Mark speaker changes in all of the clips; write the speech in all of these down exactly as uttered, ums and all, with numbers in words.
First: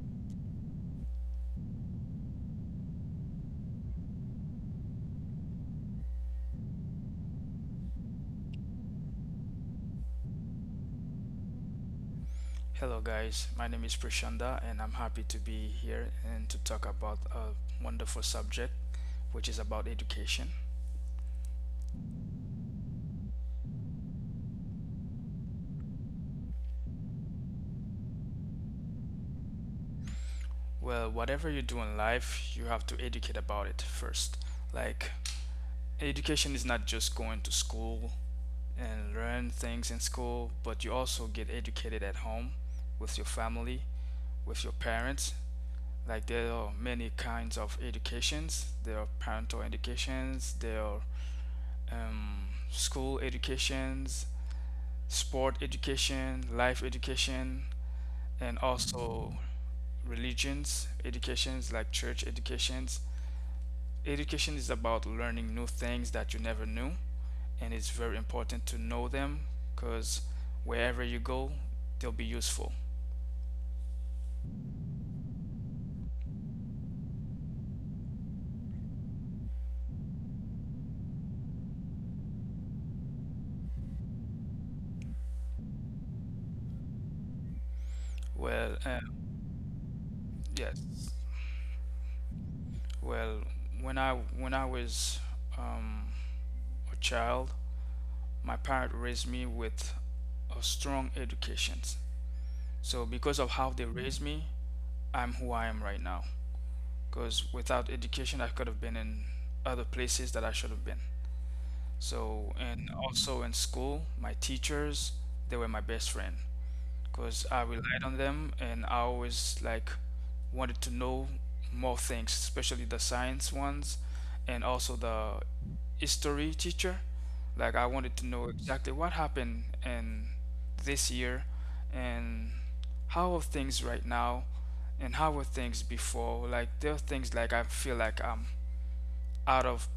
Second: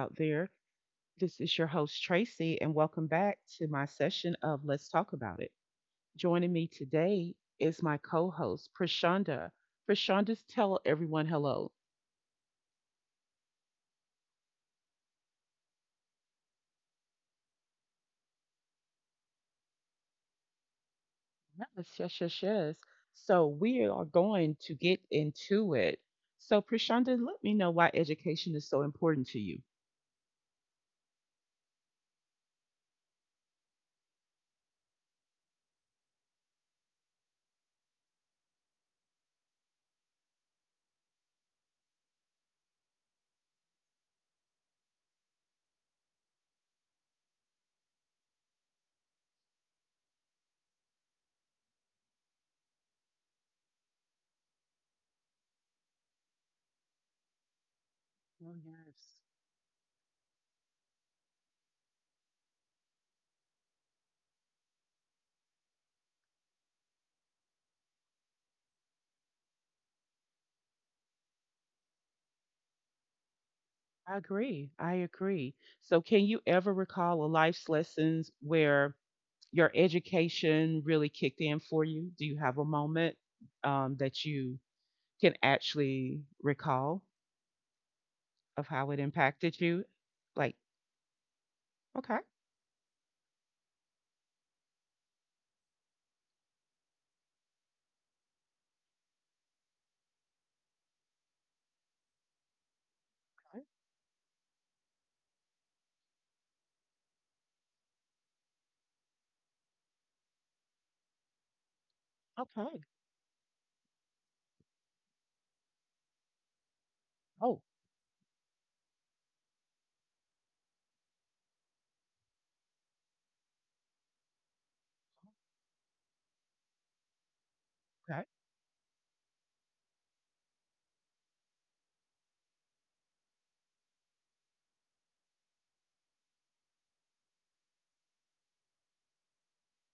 Speaker 1: out there. This is your host, Tracy, and welcome back to my session of Let's Talk About It. Joining me today is my co host, Prashanda. Prashanda, tell everyone hello.
Speaker 2: Hello, guys. My name is Prashanda, and I'm happy to be here and to talk about a wonderful subject, which is about education.
Speaker 1: Yes, yes, yes, yes. So, we are going to get into it. So, Prashanda, let me know why education is so important to you.
Speaker 2: Well, whatever you do in life, you have to educate about it first. Like, education is not just going to school and learn things in school, but you also get educated at home with your family, with your parents. Like, there are many kinds of educations. There are parental educations, there are um, school educations, sport education, life education,
Speaker 1: Oh,
Speaker 2: and
Speaker 1: yeah.
Speaker 2: also religions educations like church educations. Education is about learning new things that you never knew, and it's very important to know them because wherever you go, they'll be useful.
Speaker 1: I agree. I agree. So, can you ever recall a life's lessons where your education really kicked in for you? Do you have a moment um, that you can actually recall of
Speaker 2: Well,
Speaker 1: how it
Speaker 2: um,
Speaker 1: impacted you? Like,
Speaker 2: yes.
Speaker 1: okay.
Speaker 2: Well, when I when I was um, a child, my parents raised me with a strong education. So because of
Speaker 1: Okay.
Speaker 2: how they raised me, I'm who I am right now. Because without education, I could have been in other places that I should have been. So,
Speaker 1: Okay.
Speaker 2: and also in school, my teachers, they were my best friend because I
Speaker 1: Oh,
Speaker 2: relied on them and I always like wanted to know more things, especially the science ones and also the history teacher. Like, I wanted
Speaker 1: okay.
Speaker 2: to know exactly what happened in this year and how are things right now and how were things before. Like, there are things like I feel like I'm out of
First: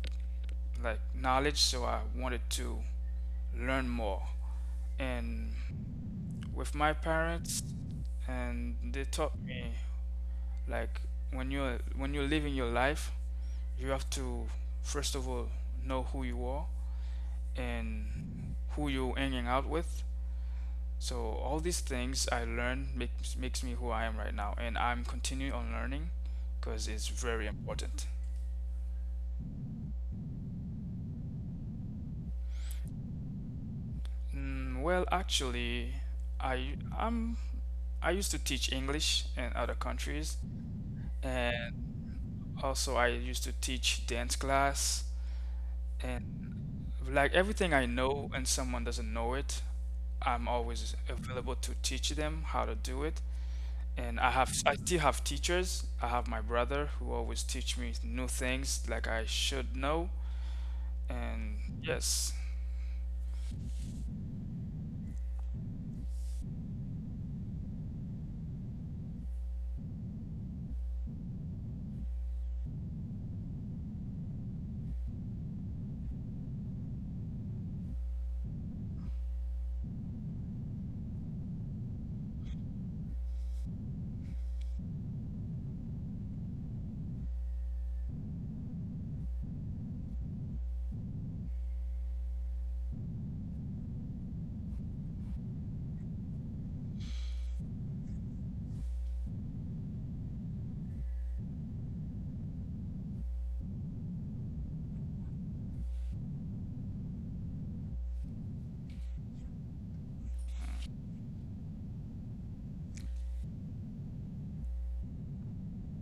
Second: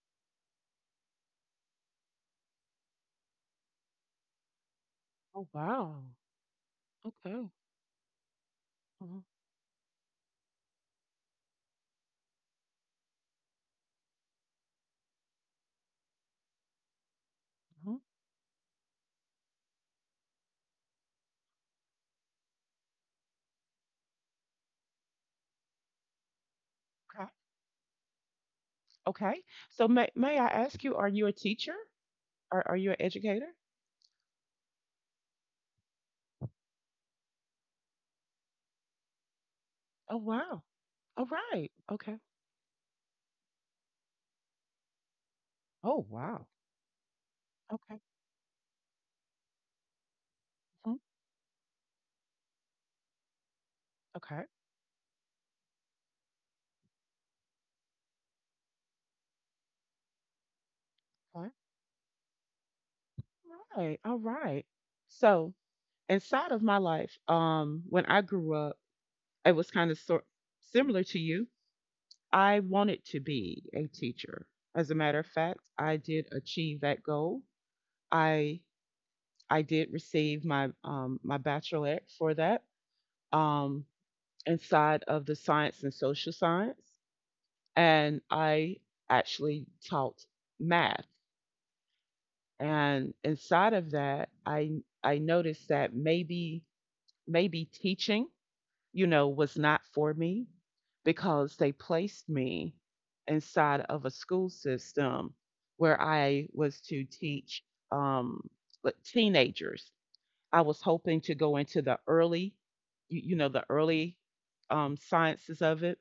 Speaker 2: like knowledge, so I wanted to learn more
Speaker 1: Oh,
Speaker 2: and
Speaker 1: wow.
Speaker 2: with my
Speaker 1: Okay.
Speaker 2: parents, and they taught me like when you're when you're living your life you have to first of all know who you are
Speaker 1: Mhm.
Speaker 2: and who you're hanging out with, so all these things I learned makes makes me who I am right now, and I'm continuing on learning because it's very important.
Speaker 1: Okay. So may may I ask you, are you a teacher or are you an educator?
Speaker 2: Mm, well, actually, i i'm i used to teach English in other
Speaker 1: Oh,
Speaker 2: countries,
Speaker 1: wow. All right.
Speaker 2: and also I used to teach dance class.
Speaker 1: Oh, wow.
Speaker 2: And like everything I
Speaker 1: Okay.
Speaker 2: know and someone doesn't know it, I'm
Speaker 1: Mhm.
Speaker 2: always available to teach them how to do it. And I
Speaker 1: Okay. Okay.
Speaker 2: have I still have teachers. I have my brother who always teach me new things like I should know.
Speaker 1: All
Speaker 2: And yes,
Speaker 1: right. All right. So inside of my life, um, when I grew up, I was kind of sort similar to you. I wanted to be a teacher. As a matter of fact, I did achieve that goal. I I did receive my um, my bachelorette for that, um, inside of the science and social science, and I actually taught math. And inside of that, I I noticed that maybe maybe teaching, you know, was not for me because they placed me inside of a school system where I was to teach, um, like teenagers. I was hoping to go into the early, you, you know, the early, um, sciences of it,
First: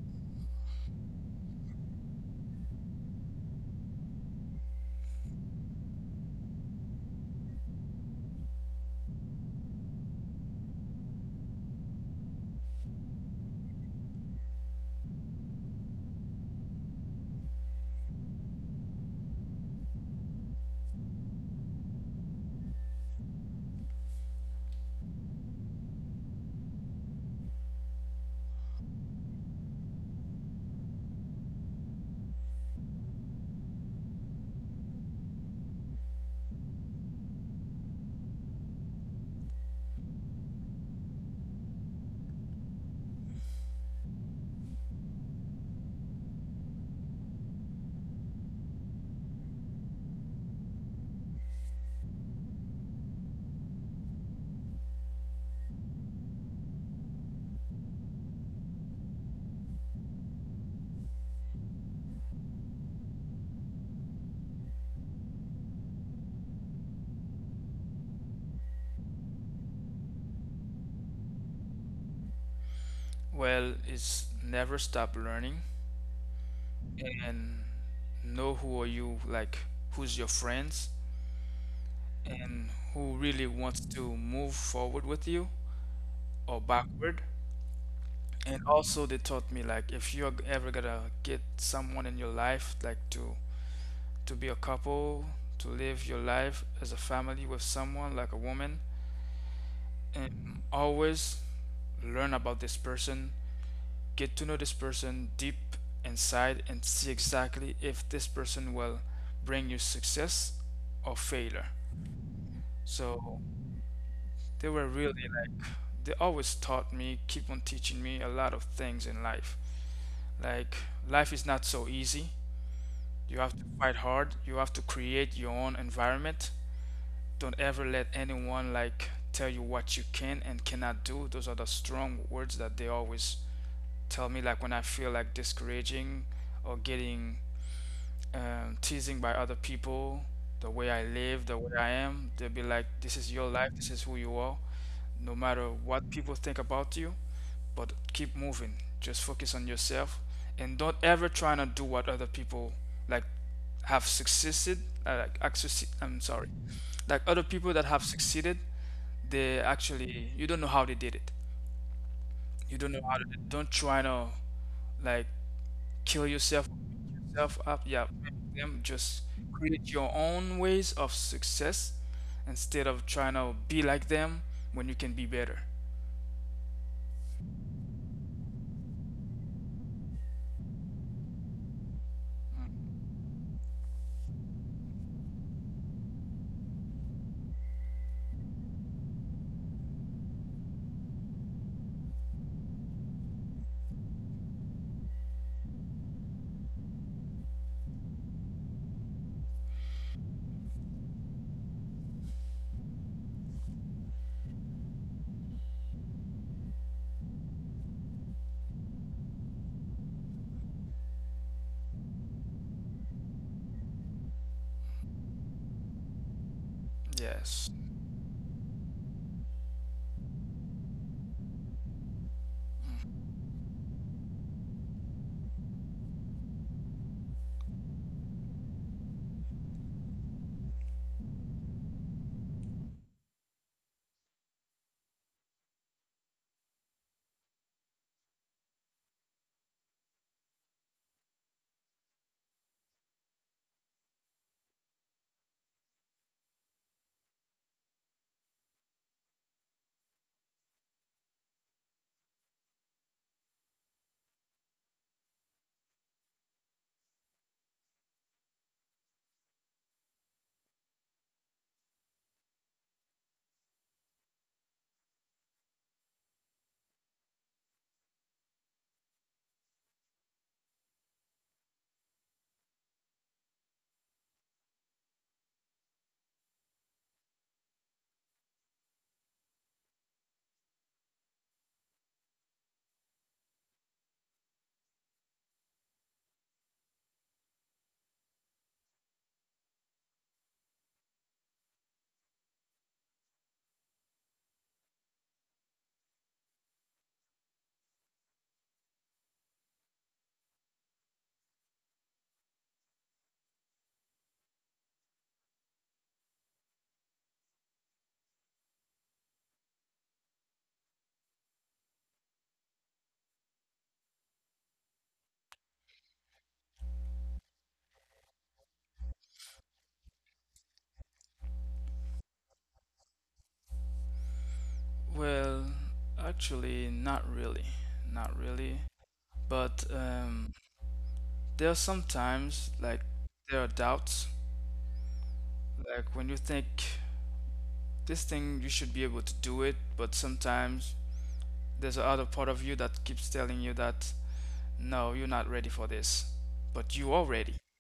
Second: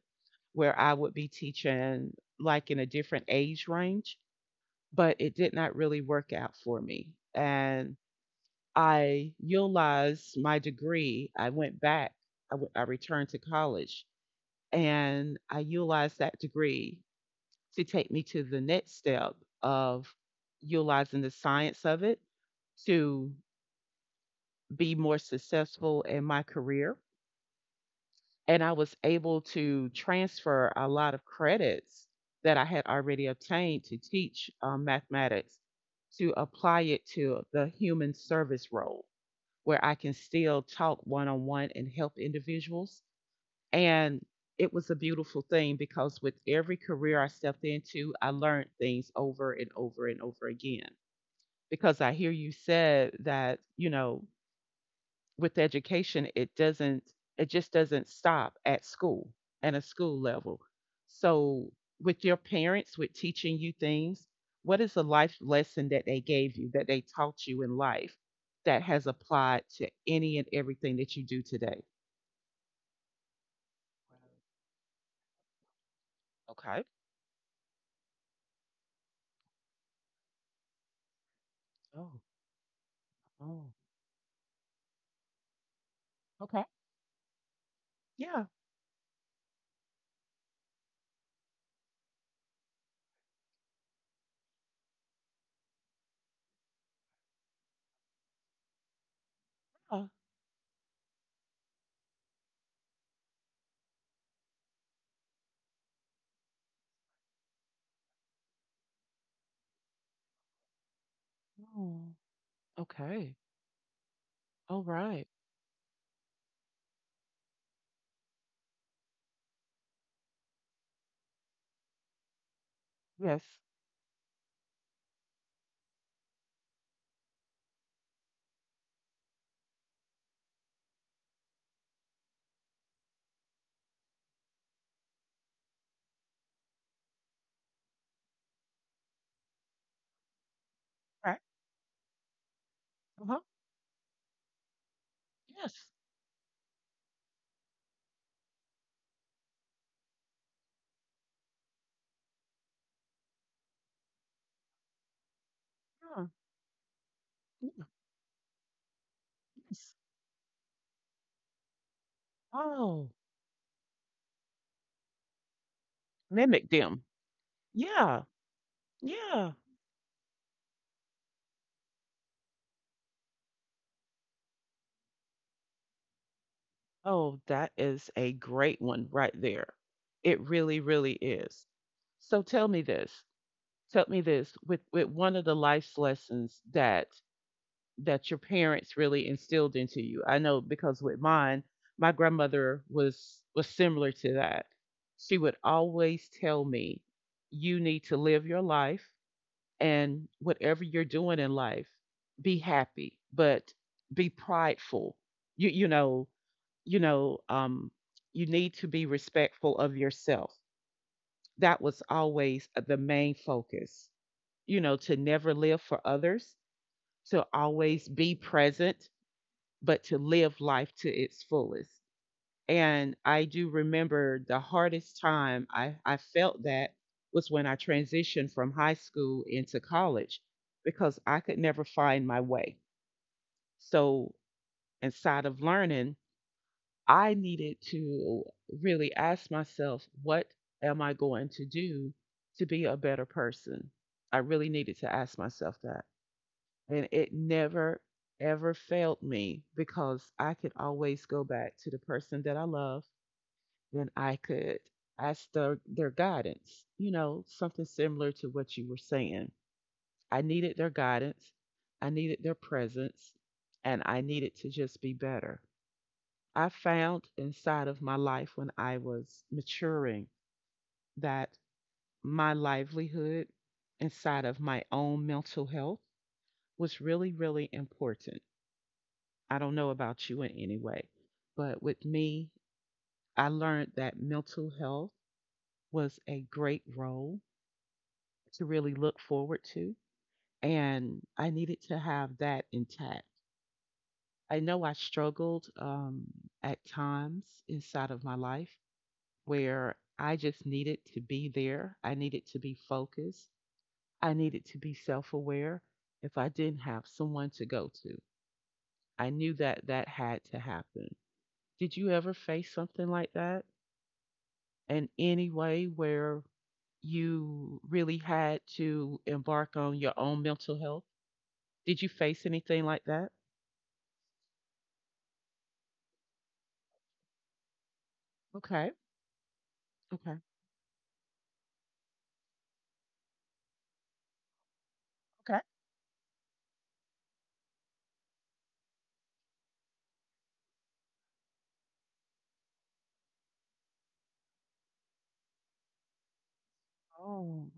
Speaker 1: where I would be teaching like in a different age range, but it did not really work out for me. And I utilized my degree. I went back. I, w- I returned to college and I utilized that degree to take me to the next step of utilizing the science of it to be more successful in my career. And I was able to transfer a lot of credits that I had already obtained to teach, um, mathematics, to apply it to the human service role, where I can still talk one on one and help individuals. And it was a beautiful thing because with every career I stepped into, I learned things over and over and over again. Because I hear you said that, you know, with education, it doesn't, it just doesn't stop at school and a school level. So with your parents, with teaching you things, what is a life lesson that they gave you, that they taught you in life that has applied to any and everything that you do today?
Speaker 2: well,
Speaker 1: Wow.
Speaker 2: it's never stop learning
Speaker 1: Okay.
Speaker 2: and know who are you, like who's your friends
Speaker 1: Oh,
Speaker 2: and who really wants to move forward with you or
Speaker 1: oh,
Speaker 2: backward.
Speaker 1: yeah. Yeah.
Speaker 2: And also they taught me, like, if you're ever gonna get someone in your life, like to to be a couple, to live your life as a family with someone like a woman, and always learn about this person, get to know this person deep inside and see exactly if this person will bring you success or failure.
Speaker 1: Oh,
Speaker 2: So
Speaker 1: okay.
Speaker 2: they
Speaker 1: All
Speaker 2: were really
Speaker 1: right.
Speaker 2: like they always taught me, keep on teaching me a lot of things in life. Like, life is not so easy. You
Speaker 1: Yes.
Speaker 2: have to fight hard. You have to create your own environment. Don't ever let anyone like tell you what you can and cannot do. Those are the strong words that they always tell me. Like, when I feel like discouraging or getting um, teasing by other people, the way I
Speaker 1: Right.
Speaker 2: live, the way I am, they'll be like, "This is
Speaker 1: Uh-huh.
Speaker 2: your life. This is who you are. No matter
Speaker 1: Yes.
Speaker 2: what people think about you, but keep moving. Just focus on yourself and don't ever try to do what other people like have succeeded." Uh, like, accessi- I'm sorry. Like, other people that have succeeded, they
Speaker 1: Yes.
Speaker 2: actually you don't know how they did it. You don't know
Speaker 1: Oh,
Speaker 2: how to don't try to like kill yourself
Speaker 1: mimic them.
Speaker 2: yourself up. Yeah,
Speaker 1: Yeah.
Speaker 2: them just
Speaker 1: Yeah.
Speaker 2: create your own ways of success instead of trying to be like them when you can be better.
Speaker 1: Oh, that is a great one right there. It really, really is. So tell me this. Tell me this with with one of the life's lessons that that your parents really instilled into you. I know because with mine, my grandmother was similar to that. She would always tell me, you need to live your life, and whatever you're doing in life, be happy, but be prideful. You you know you know um you need to be respectful of yourself. That was always the main focus, you know, to never live for others, to
Speaker 2: Yes.
Speaker 1: always be present, but to live life to its fullest. And I do remember the hardest time i i felt that was when I transitioned from high school into college because I could never find my way. So inside of learning, I needed to really ask myself, what am I going to do to be a better person? I really needed to ask myself that. And it never, ever failed me because I could always go back to the person that I love, and I could ask their, their guidance, you know, something similar to what you were saying. I needed their guidance, I needed their presence, and I needed to just be better. I found inside of my life when I was maturing that my livelihood inside of my own mental health was really, really important. I don't know about you in any way, but with me, I learned that mental health was a great role to really look forward to. And I needed to have that intact. I know I struggled, um, at times inside of my life where I just needed to be there. I needed to be focused. I needed to be self aware if I didn't have someone to go to. I knew that that had to happen. Did you ever face something like that in any way where you really had to embark on your own mental health? Did you face anything like that?
Speaker 2: Well, actually, not really, not really.
Speaker 1: Okay.
Speaker 2: But
Speaker 1: Okay.
Speaker 2: um, there are sometimes like there are doubts,
Speaker 1: Okay.
Speaker 2: like when you think this thing you should be able to do it, but sometimes there's a other part of you that keeps telling you that no, you're not ready for this, but you are ready.
Speaker 1: Oh,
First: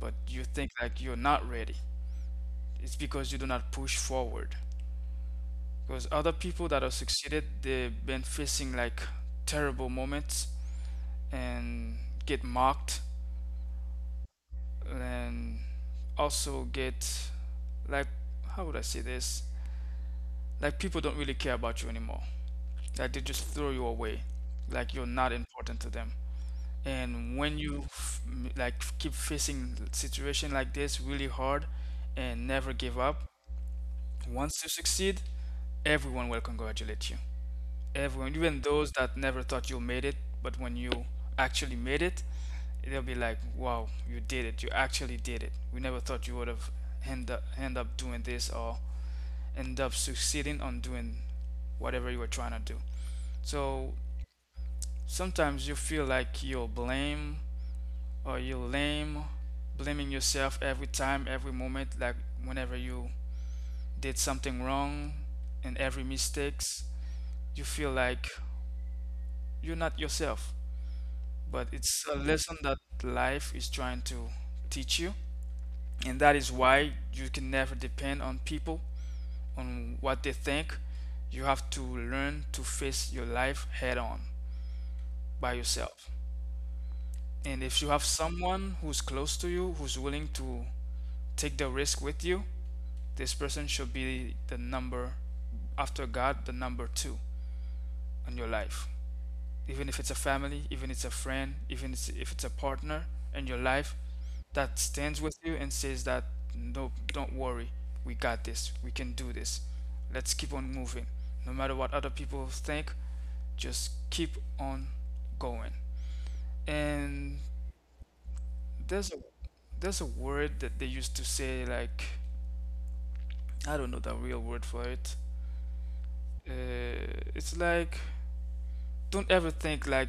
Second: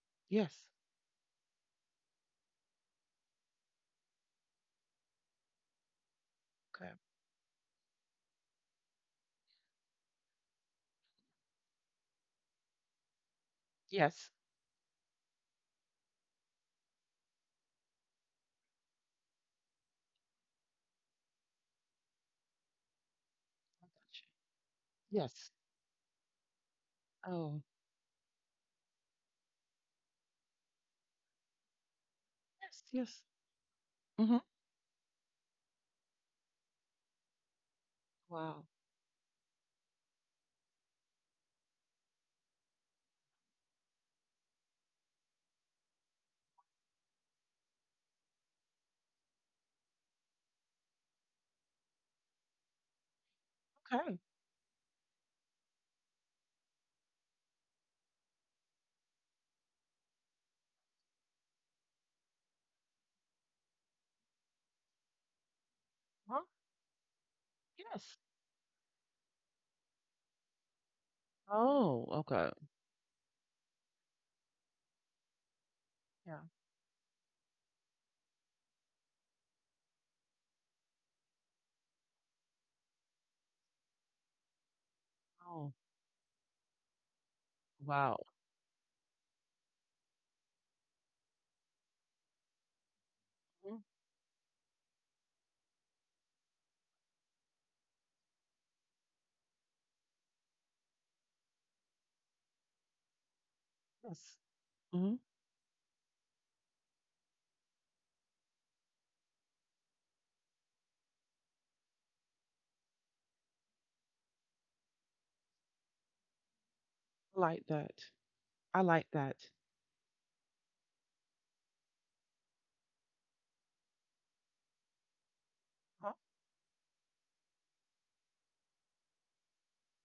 Speaker 2: But you
Speaker 1: yes.
Speaker 2: think like you're not ready. It's because you do not push forward. Because other people that
Speaker 1: Okay.
Speaker 2: have succeeded, they've been facing like terrible moments and get mocked
Speaker 1: Yes.
Speaker 2: and also get, like, how would I say this? Like, people don't really care about you anymore. Like, they just throw you
Speaker 1: I got
Speaker 2: away.
Speaker 1: you.
Speaker 2: Like, you're not
Speaker 1: Yes.
Speaker 2: important to them. And when
Speaker 1: Oh,
Speaker 2: you f- m- like keep facing situation like this really hard and never
Speaker 1: yes.
Speaker 2: give up,
Speaker 1: Yes. Mm-hmm.
Speaker 2: once you succeed, everyone will congratulate you. Everyone, even
Speaker 1: Wow.
Speaker 2: those that never thought you made it, but when you actually made it, they'll be like, "Wow, you did it! You actually did it! We never thought you would have end up end up doing this or end up succeeding on doing whatever you were trying to do." So sometimes you feel like you're blame or you're lame, blaming yourself every time, every moment, like whenever you did something wrong and every
Speaker 1: Huh?
Speaker 2: mistakes, you feel
Speaker 1: Yes.
Speaker 2: like you're not yourself. But it's
Speaker 1: Oh,
Speaker 2: a
Speaker 1: okay.
Speaker 2: lesson that life is trying to teach you, and that
Speaker 1: Yeah.
Speaker 2: is why you can never depend on people on what they think. You have to learn to face your life head on by
Speaker 1: Oh,
Speaker 2: yourself, and if you have
Speaker 1: wow.
Speaker 2: someone who's close to you who's willing to take the risk with you, this person
Speaker 1: Mhm.
Speaker 2: should be the number after God, the number two in your life, even if it's a family, even if it's a friend, even if it's a partner in your life,
Speaker 1: Yes.
Speaker 2: that stands
Speaker 1: Mhm.
Speaker 2: with you and says that no, don't worry, we got this, we can do this. Let's keep on moving. No matter what other people think, just keep on going. And
Speaker 1: Like that. I
Speaker 2: there's
Speaker 1: like
Speaker 2: a
Speaker 1: that.
Speaker 2: there's a word that they used to say, like I don't know the real word for it.
Speaker 1: Huh?
Speaker 2: Uh, it's like don't ever think like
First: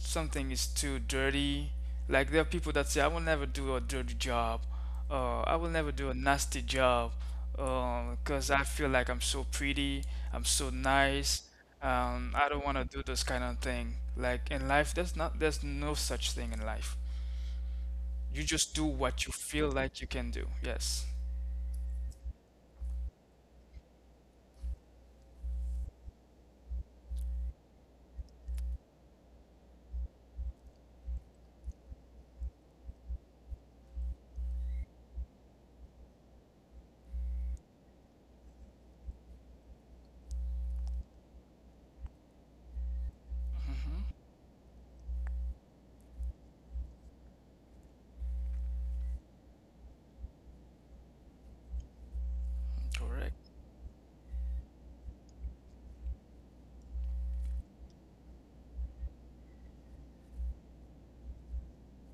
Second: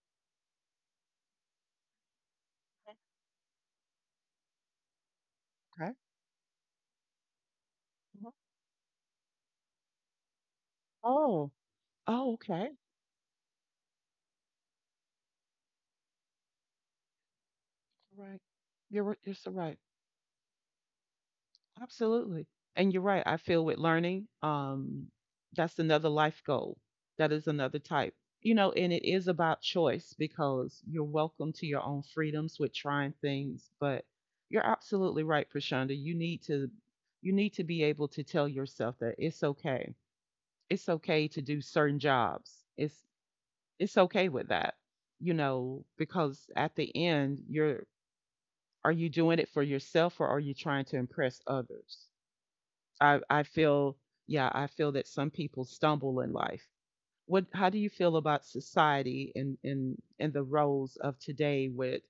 Speaker 2: something is too dirty. Like, there are people that say, "I will never do a dirty job," uh, "I will never do a nasty job," because I feel like I'm so pretty, I'm so nice.
Speaker 1: Oh,
Speaker 2: Um,
Speaker 1: oh,
Speaker 2: I don't
Speaker 1: okay,
Speaker 2: want to do this kind of thing. Like, in life, there's not, there's no such thing in life.
Speaker 1: right.
Speaker 2: You just do what you feel like you can do. Yes.
Speaker 1: Absolutely. And you're right. I feel with learning, um, that's another life goal. That is another type. You know, and it is about choice because you're welcome to your own freedoms with trying things, but you're absolutely right, Prashanda. You need to you need to be able to tell yourself that it's okay. It's okay to do certain jobs. It's
Speaker 2: Hmm.
Speaker 1: it's okay with that. You know, because at the end, you're are you doing it for yourself or are you trying to impress others? I
Speaker 2: Correct.
Speaker 1: I feel Yeah, I feel that some people stumble in life. What how do you feel about society and and and the roles of today with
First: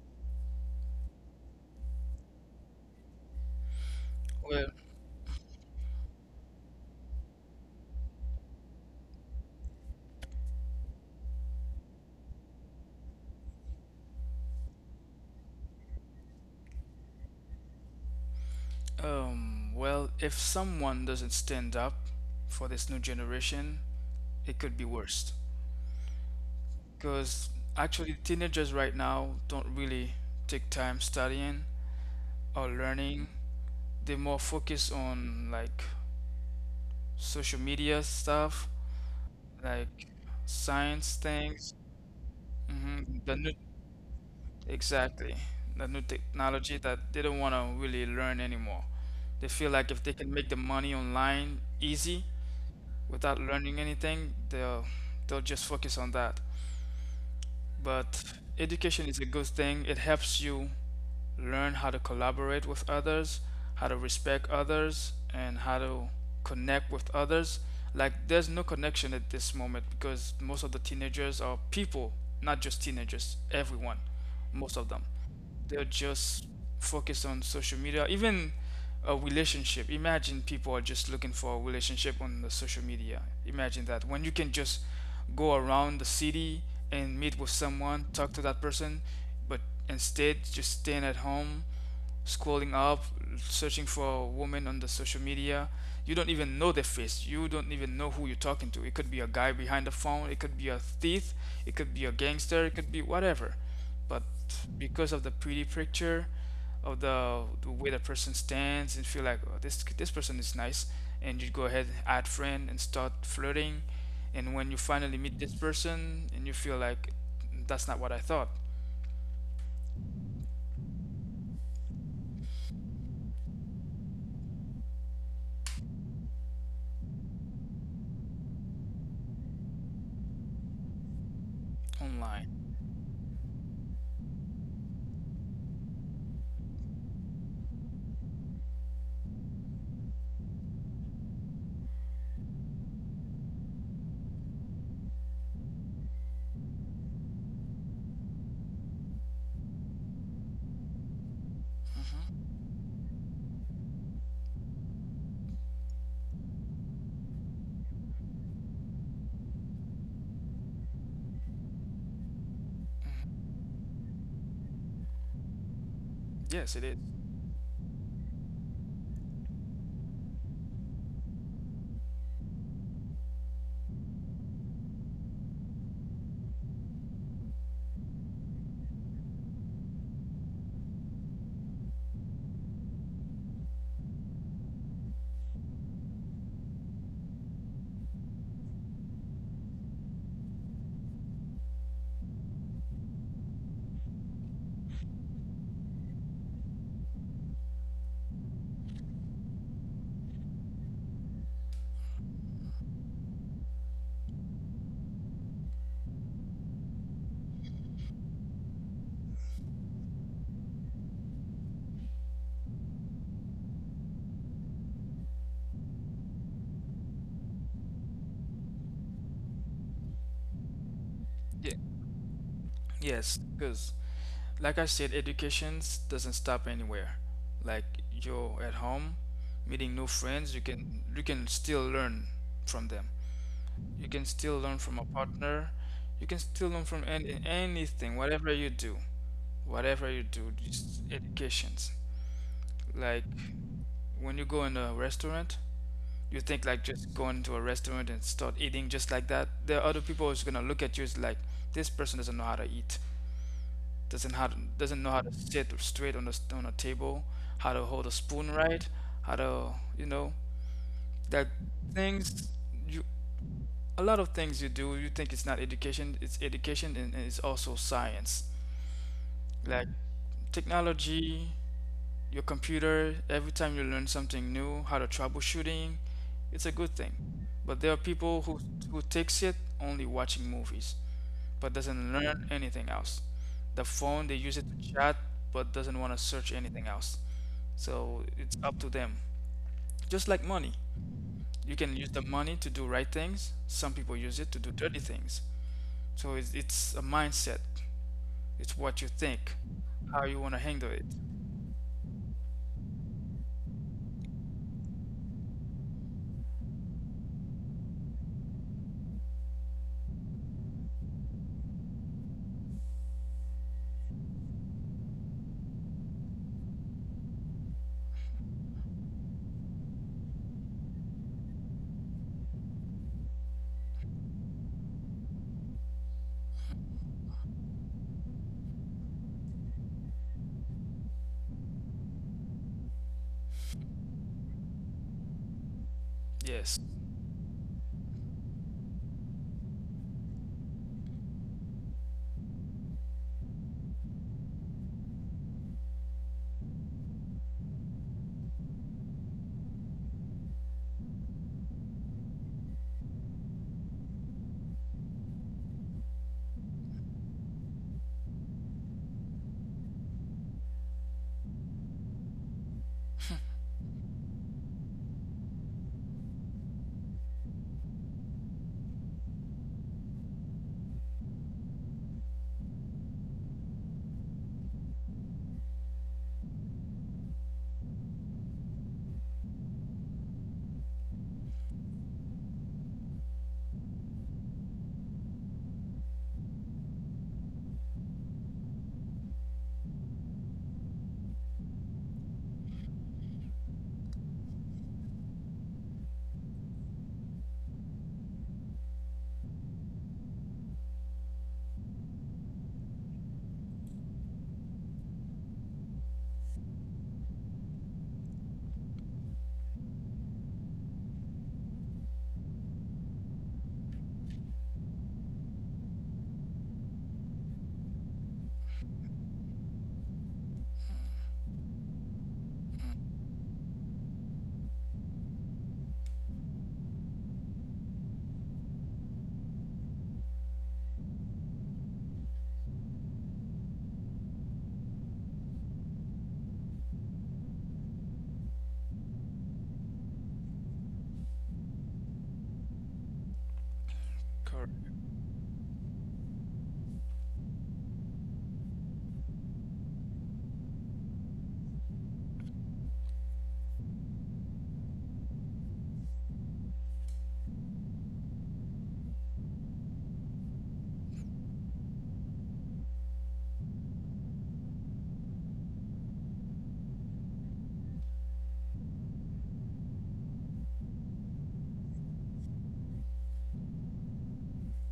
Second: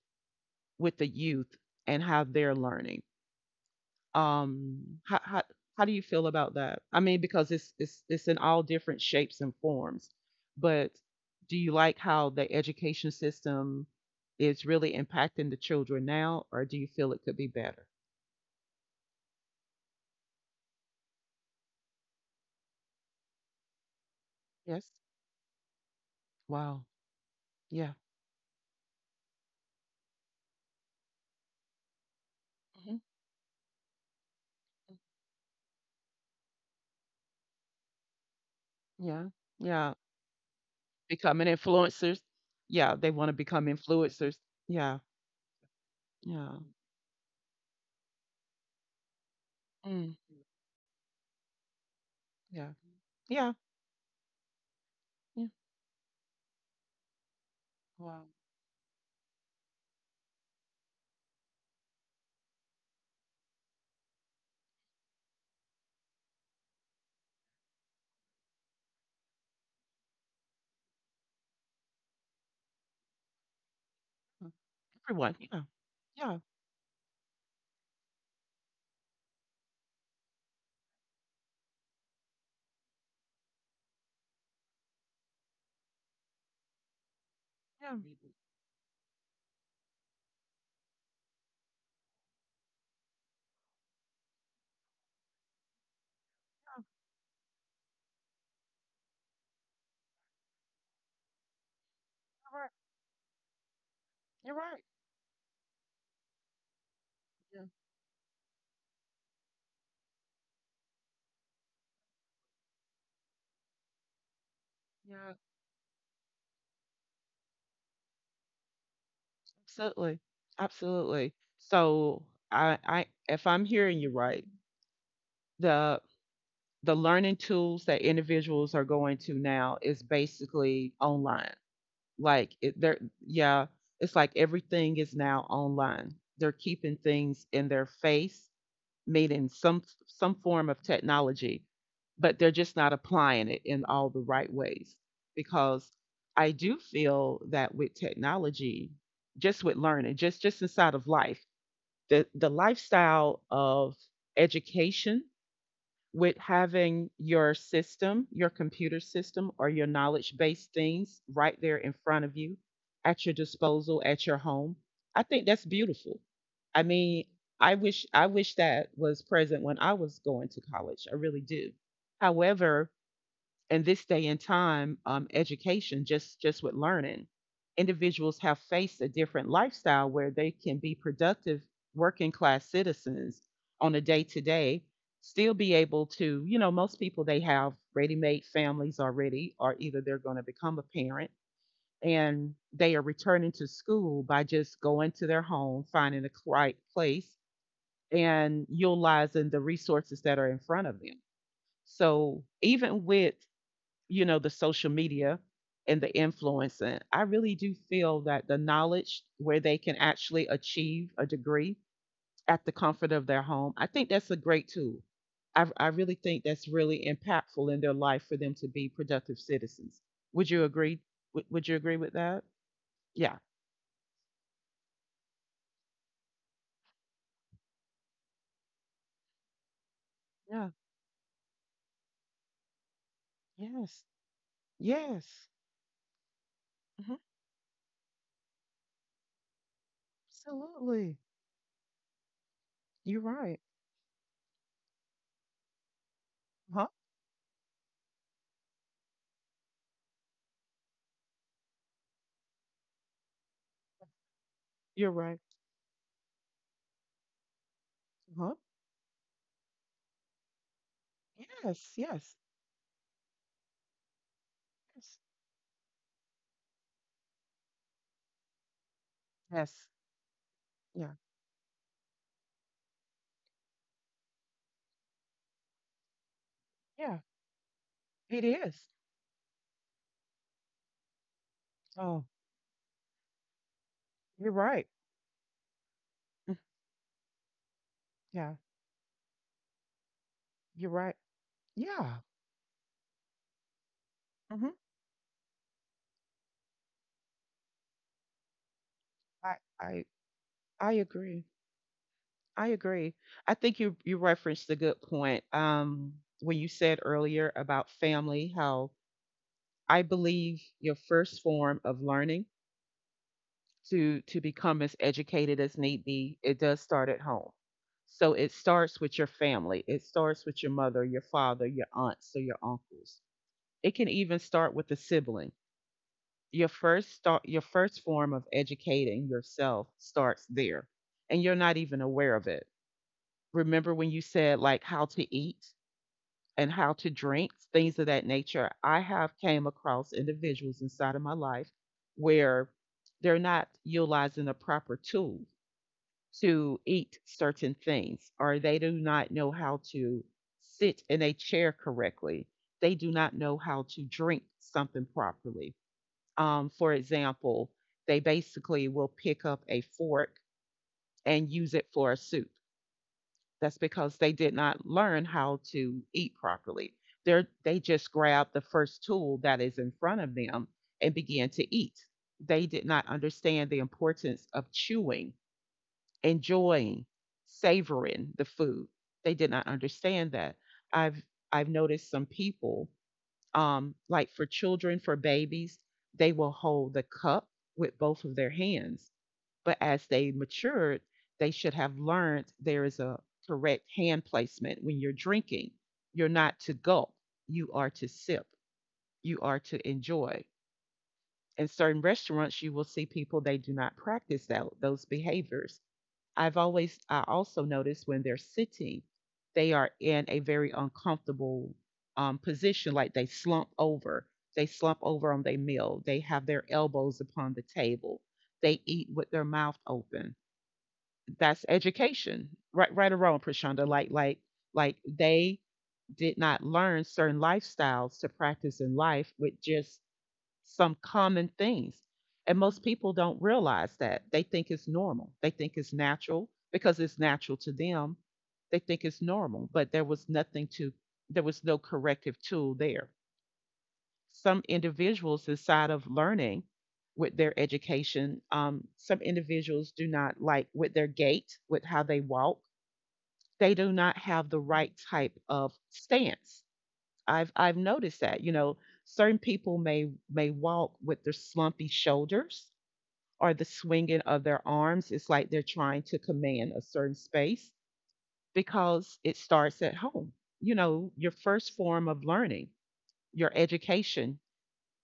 Speaker 1: with the youth and how they're learning?
Speaker 2: Well,
Speaker 1: Um, how how how do you feel about that? I mean, because it's it's it's in all different shapes and forms, but do you like how the education system is really impacting the children now, or do you feel it could be better?
Speaker 2: um, well, if someone doesn't stand up for this new generation, it could
Speaker 1: Yes.
Speaker 2: be worse.
Speaker 1: Wow.
Speaker 2: Because
Speaker 1: Yeah.
Speaker 2: actually, teenagers right now don't really take time studying or
Speaker 1: Mhm.
Speaker 2: learning. They more focus on like social media stuff,
Speaker 1: Yeah.
Speaker 2: like
Speaker 1: Yeah.
Speaker 2: science
Speaker 1: Becoming
Speaker 2: things.
Speaker 1: influencers. Yeah,
Speaker 2: hmm
Speaker 1: they want to
Speaker 2: The new,
Speaker 1: become influencers. Yeah.
Speaker 2: exactly, the new
Speaker 1: Yeah.
Speaker 2: technology that they don't want to really learn anymore. They feel like if
Speaker 1: Mm.
Speaker 2: they can make the money online easy
Speaker 1: Yeah.
Speaker 2: without
Speaker 1: Yeah.
Speaker 2: learning anything, they'll they'll just focus on that.
Speaker 1: Wow.
Speaker 2: But education is a good thing. It helps you learn how to collaborate with others, how to respect others, and how to connect with others. Like, there's no connection at this moment because most of the teenagers are people, not just teenagers, everyone, most of them
Speaker 1: Everyone.
Speaker 2: they're
Speaker 1: Yeah.
Speaker 2: just focused on social media, even a relationship. Imagine, people are just looking for a relationship on the social media. Imagine that, when you can just go around the city and meet with someone, talk to that person, but instead just staying at home scrolling up, searching for a woman on the social media. You don't even know their face. You don't even know who you're talking to. It could be a guy behind the phone. It could be a thief. It could be a gangster. It could be whatever. But
Speaker 1: You're right.
Speaker 2: because of the pretty picture, of the, the way the person stands, and feel like, oh, this this person is nice, and you go ahead add friend and start flirting, and when you finally meet this person, and you feel like that's not what I thought.
Speaker 1: Absolutely. Absolutely. So I, I if I'm hearing you right, the the learning tools that individuals are going to now is basically online. Like it,
Speaker 2: Online.
Speaker 1: they're Yeah, it's like everything is now online. They're keeping things in their face, meaning some some form of technology, but they're just not applying it in all the right ways. Because I do feel that with technology, just with learning, just just inside of life, the the
Speaker 2: Hmm.
Speaker 1: lifestyle of education, with having your system, your computer system or your knowledge based things right there in front of you at your disposal at your home. I think that's beautiful. I
Speaker 2: Yes, it is.
Speaker 1: mean, I wish I wish that was present when I was going to college. I really do. However, in this day and time, um, education, just just with learning, individuals have faced a different lifestyle where they can be productive working class citizens on a day to day, still be able to, you know, most people they have ready made families already, or either they're going to become a parent and they are returning to school by just going to their home, finding a right place, and utilizing the resources that are in front of them. So even with, you know, the social media and the influence, and I really do feel that the knowledge where they can actually achieve a degree at the comfort of their home, I think that's a great tool. i, I really think that's really impactful in their life for them to be productive citizens. Would you agree? Would, would you
Speaker 2: Yeah.
Speaker 1: agree with that? Yeah.
Speaker 2: Yes, because like I said, education s- doesn't stop anywhere. Like, you're at home, meeting new friends, you can you can still learn from them.
Speaker 1: Yes.
Speaker 2: You can still learn from a
Speaker 1: Yes.
Speaker 2: partner. You can still learn from any, anything, whatever you do, whatever you do, just
Speaker 1: Absolutely.
Speaker 2: educations.
Speaker 1: You're
Speaker 2: Like,
Speaker 1: right.
Speaker 2: when you go in a restaurant, you think
Speaker 1: Huh?
Speaker 2: like just going to a restaurant and start eating just like that. There are other people who's gonna look at you as like this person doesn't know how to eat. doesn't how to,
Speaker 1: You're
Speaker 2: doesn't know how
Speaker 1: right.
Speaker 2: to sit straight on a s- on a table, how to hold a spoon right, how to, you know, that
Speaker 1: Yes.
Speaker 2: things, you, a lot of things you do you think it's not education, it's education, and, and it's also science,
Speaker 1: Yes.
Speaker 2: like
Speaker 1: Yeah.
Speaker 2: technology, your computer, every time you learn something new how to troubleshooting, it's a good
Speaker 1: Yeah.
Speaker 2: thing. But there are
Speaker 1: It
Speaker 2: people who
Speaker 1: is.
Speaker 2: who takes it only watching movies but
Speaker 1: Oh,
Speaker 2: doesn't learn anything else. The phone, they
Speaker 1: you're
Speaker 2: use it
Speaker 1: right.
Speaker 2: to chat, but doesn't want to search anything else. So
Speaker 1: Yeah.
Speaker 2: it's up to them. Just like money. You can
Speaker 1: Yeah.
Speaker 2: use the money to do right things. Some people use it to do dirty things. So it's, it's a mindset. It's what you
Speaker 1: I,
Speaker 2: think, how you want to
Speaker 1: I
Speaker 2: handle it.
Speaker 1: agree. I agree. I think you you referenced a good point, um, when you said earlier about family. How I believe your first form of learning to to become as educated as need be, it does start at home. So it starts with your family. It starts with your mother, your father, your aunts, or your uncles. It can even start with a sibling. Your first start your first form of educating yourself starts there, and you're not even aware of it. Remember when you said like how to eat and how
Speaker 2: Yes,
Speaker 1: to drink, things of that nature? I have came across individuals inside of my life where they're not utilizing the proper tool to eat certain things, or they do not know how to sit in a chair correctly. They do not know how to drink something properly. Um, for example, they basically will pick up a fork and use it for a soup. That's because they did not learn how to eat properly. They're, they just grabbed the first tool that is in front of them and began to eat. They did not understand the importance of chewing, enjoying, savoring the food. They did not understand that. I've I've noticed some people, um, like for children, for babies, they will hold the cup with both of their hands but as they matured, they should have learned there is a correct hand placement when you're drinking. You're not to gulp, you are to sip, you are to enjoy. In certain restaurants, you will see people they do not practice that, those behaviors. I've always, I also noticed when they're sitting, they are in a very uncomfortable um, position, like they slump over. They slump over on their meal. They have their elbows upon the table. They eat with their mouth open. That's education, right? Right or wrong, Prashanda? Like like like they did not learn certain lifestyles to practice in life with just some common things. And most people don't realize that. They think it's normal, they think it's natural because it's natural to them. They think it's normal, but there was nothing to there was no corrective tool there. Some
Speaker 2: correct,
Speaker 1: individuals inside of learning with their education, um, some individuals do not, like with their gait, with how they walk, they do not have the right type of stance. I've I've noticed that, you know, certain people may may walk with their slumpy shoulders or the swinging of their arms. It's like they're trying to command a certain space because it starts at home. You know, your first form of learning, your education,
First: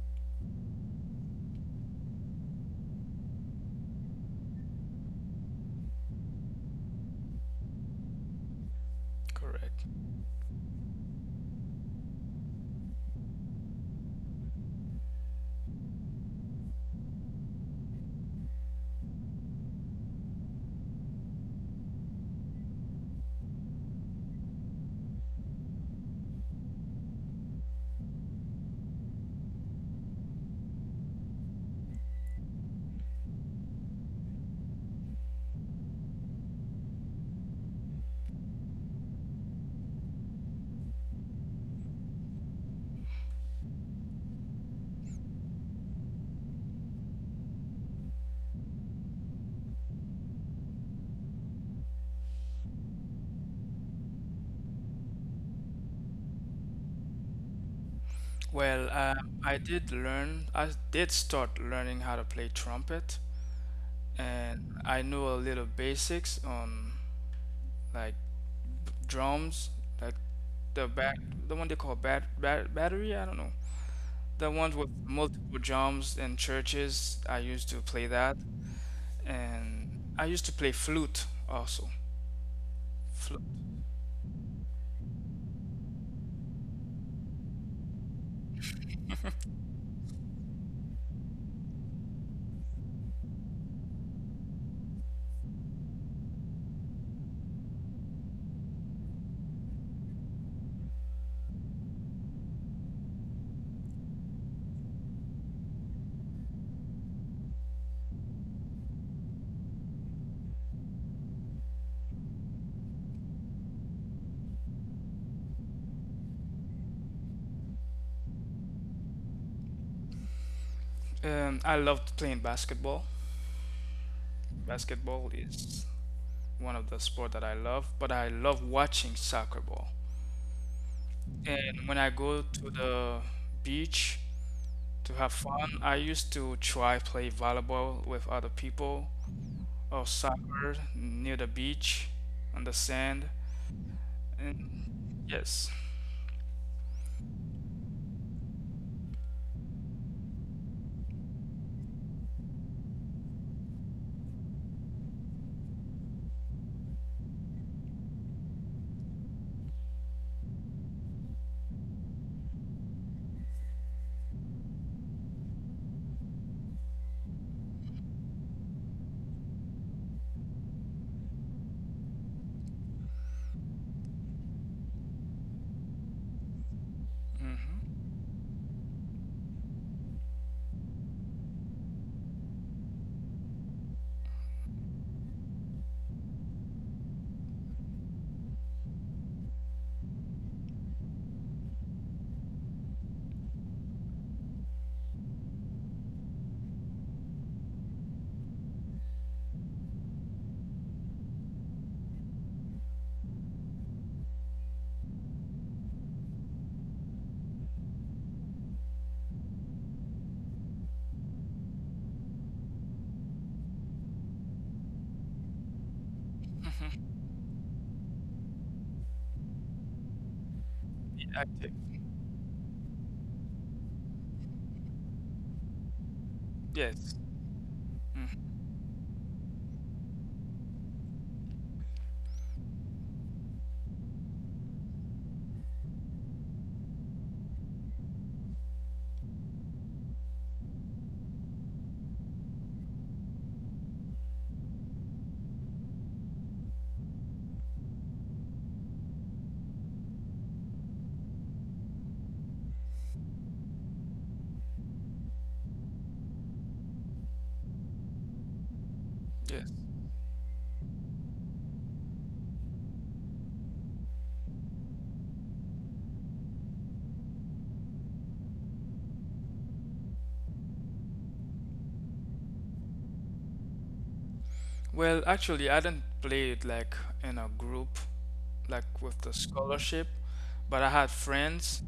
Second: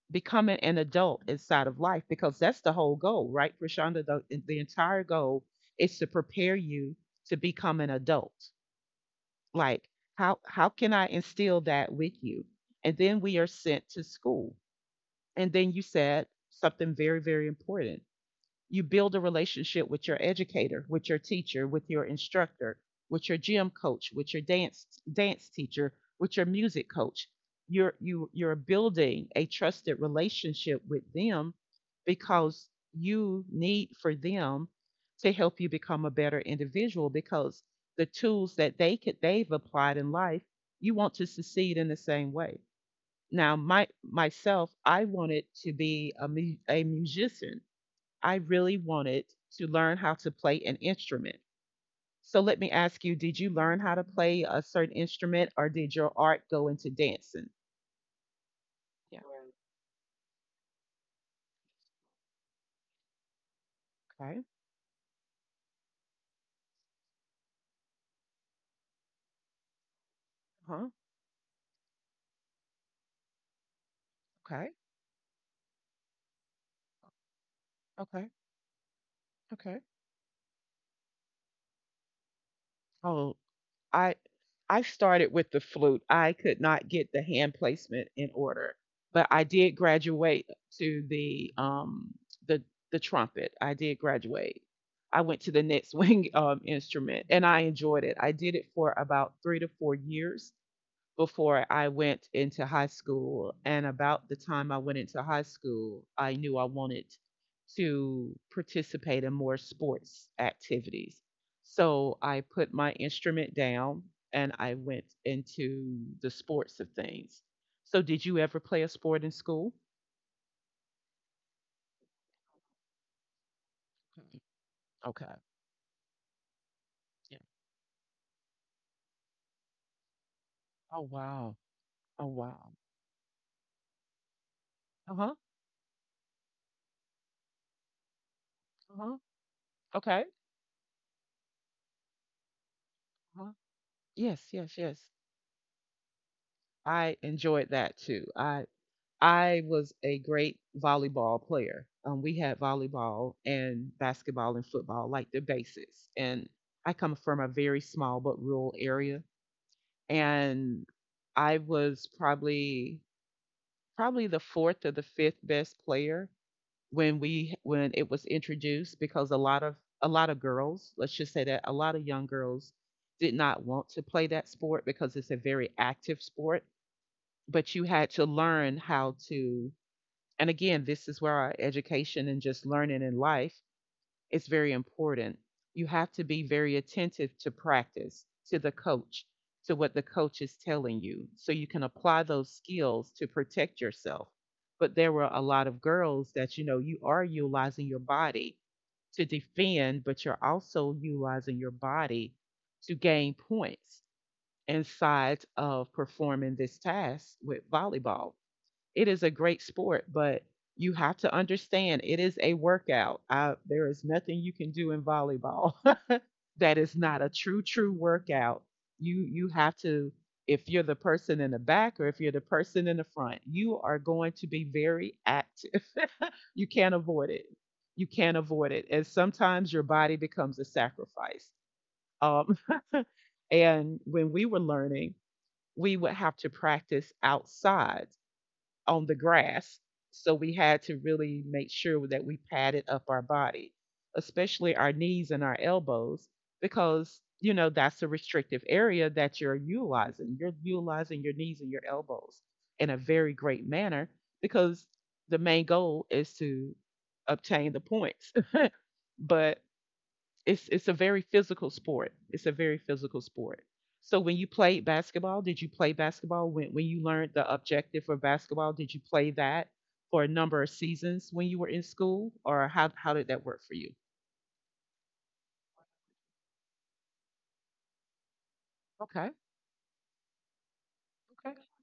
Speaker 1: becoming an adult inside of life, because that's the whole goal, right? Prashanda, the, the entire goal is to prepare you to become an adult.
Speaker 2: correct.
Speaker 1: Like, how how can I instill that with you? And then we are sent to school. And then you said something very, very important. You build a relationship with your educator, with your teacher, with your instructor, with your gym coach, with your dance dance teacher, with your music coach. You're you you're building a trusted relationship with them because you need for them to help you become a better individual, because the tools that they could they've applied in life, you want to succeed in the same way. Now my myself, I wanted to be a, mu- a musician. I really wanted to learn how to play an instrument. So let me ask you, did you learn how to play a certain instrument or did your art go into dancing?
Speaker 2: Well,
Speaker 1: Yeah.
Speaker 2: um, I did learn, I did start learning how to play trumpet,
Speaker 1: Okay.
Speaker 2: and I knew a little basics on like drums, like the
Speaker 1: Huh.
Speaker 2: bat, the one they call bat, bat battery. I don't know. The
Speaker 1: Okay.
Speaker 2: ones with multiple drums in churches. I used to play
Speaker 1: Okay.
Speaker 2: that,
Speaker 1: Okay.
Speaker 2: and I used to play flute also.
Speaker 1: Oh.
Speaker 2: Flute.
Speaker 1: i I started with the flute. I could not get the hand placement in order, but I did graduate to the um the the trumpet. I did graduate. I went to the next wing um, instrument, and I enjoyed it. I did it for about three to four years, before I went into high school. And about the time I went into high school, I knew I wanted to participate in more sports activities. So I put my instrument down and I went into the sports of things. So, did you ever play a sport in school?
Speaker 2: Um, I loved playing basketball.
Speaker 1: Mhm.
Speaker 2: Basketball
Speaker 1: Okay.
Speaker 2: is one of the sport
Speaker 1: Yeah.
Speaker 2: that I love, but I love watching soccer ball.
Speaker 1: Oh, wow.
Speaker 2: And when I go to the beach to
Speaker 1: Uh
Speaker 2: have
Speaker 1: huh.
Speaker 2: fun, I used to try play volleyball with other
Speaker 1: Uh
Speaker 2: people,
Speaker 1: huh.
Speaker 2: or
Speaker 1: Okay.
Speaker 2: soccer near the beach, on the sand,
Speaker 1: Yes, yes, yes.
Speaker 2: and yes.
Speaker 1: I enjoyed that too. I I was a great volleyball player. Um, we had volleyball and basketball and football, like the basics. And I come from a very small but rural area, and I was probably probably the fourth or the fifth best player when we when it was introduced because a lot of a lot of girls, let's just say that a lot of young girls did not want to play that sport because it's a very active sport, but you
Speaker 2: Mm-hmm.
Speaker 1: had to learn how to. And again, this is where our education and just learning in life is very important. You have to be very attentive to practice, to the coach, to what the coach is telling you, so you can apply those skills to protect yourself. But there were a lot of girls that, you know, you are utilizing your body to defend, but you're also utilizing your body to gain points inside of performing this task with volleyball. It is a great sport, but you have to understand it is a workout. I, there is nothing you can do in volleyball that is
Speaker 2: Mm-hmm.
Speaker 1: not a true, true workout. You you have to, if you're the
Speaker 2: Be
Speaker 1: person in the
Speaker 2: active.
Speaker 1: back or if you're the person in the front, you are going to be very active. You can't
Speaker 2: Yes.
Speaker 1: avoid it. You can't
Speaker 2: Mhm.
Speaker 1: avoid it. And sometimes your body becomes a sacrifice. Um, and when we were learning, we would have to practice outside, on the grass. So we had to really make sure that we padded up our body, especially our knees and our elbows, because, you know, that's a restrictive area that you're utilizing. You're utilizing your knees and your elbows in a very great manner because the main goal is to obtain the points. But
Speaker 2: Yes.
Speaker 1: it's it's a very physical sport. It's a very physical sport. So when you played basketball, did you play basketball? When when you learned the objective for basketball, did you play that for a number of seasons when you were in school, or how how did that work for you?
Speaker 2: Well, actually, I didn't play it like in a group, like with the
Speaker 1: Okay.
Speaker 2: scholarship, but I had friends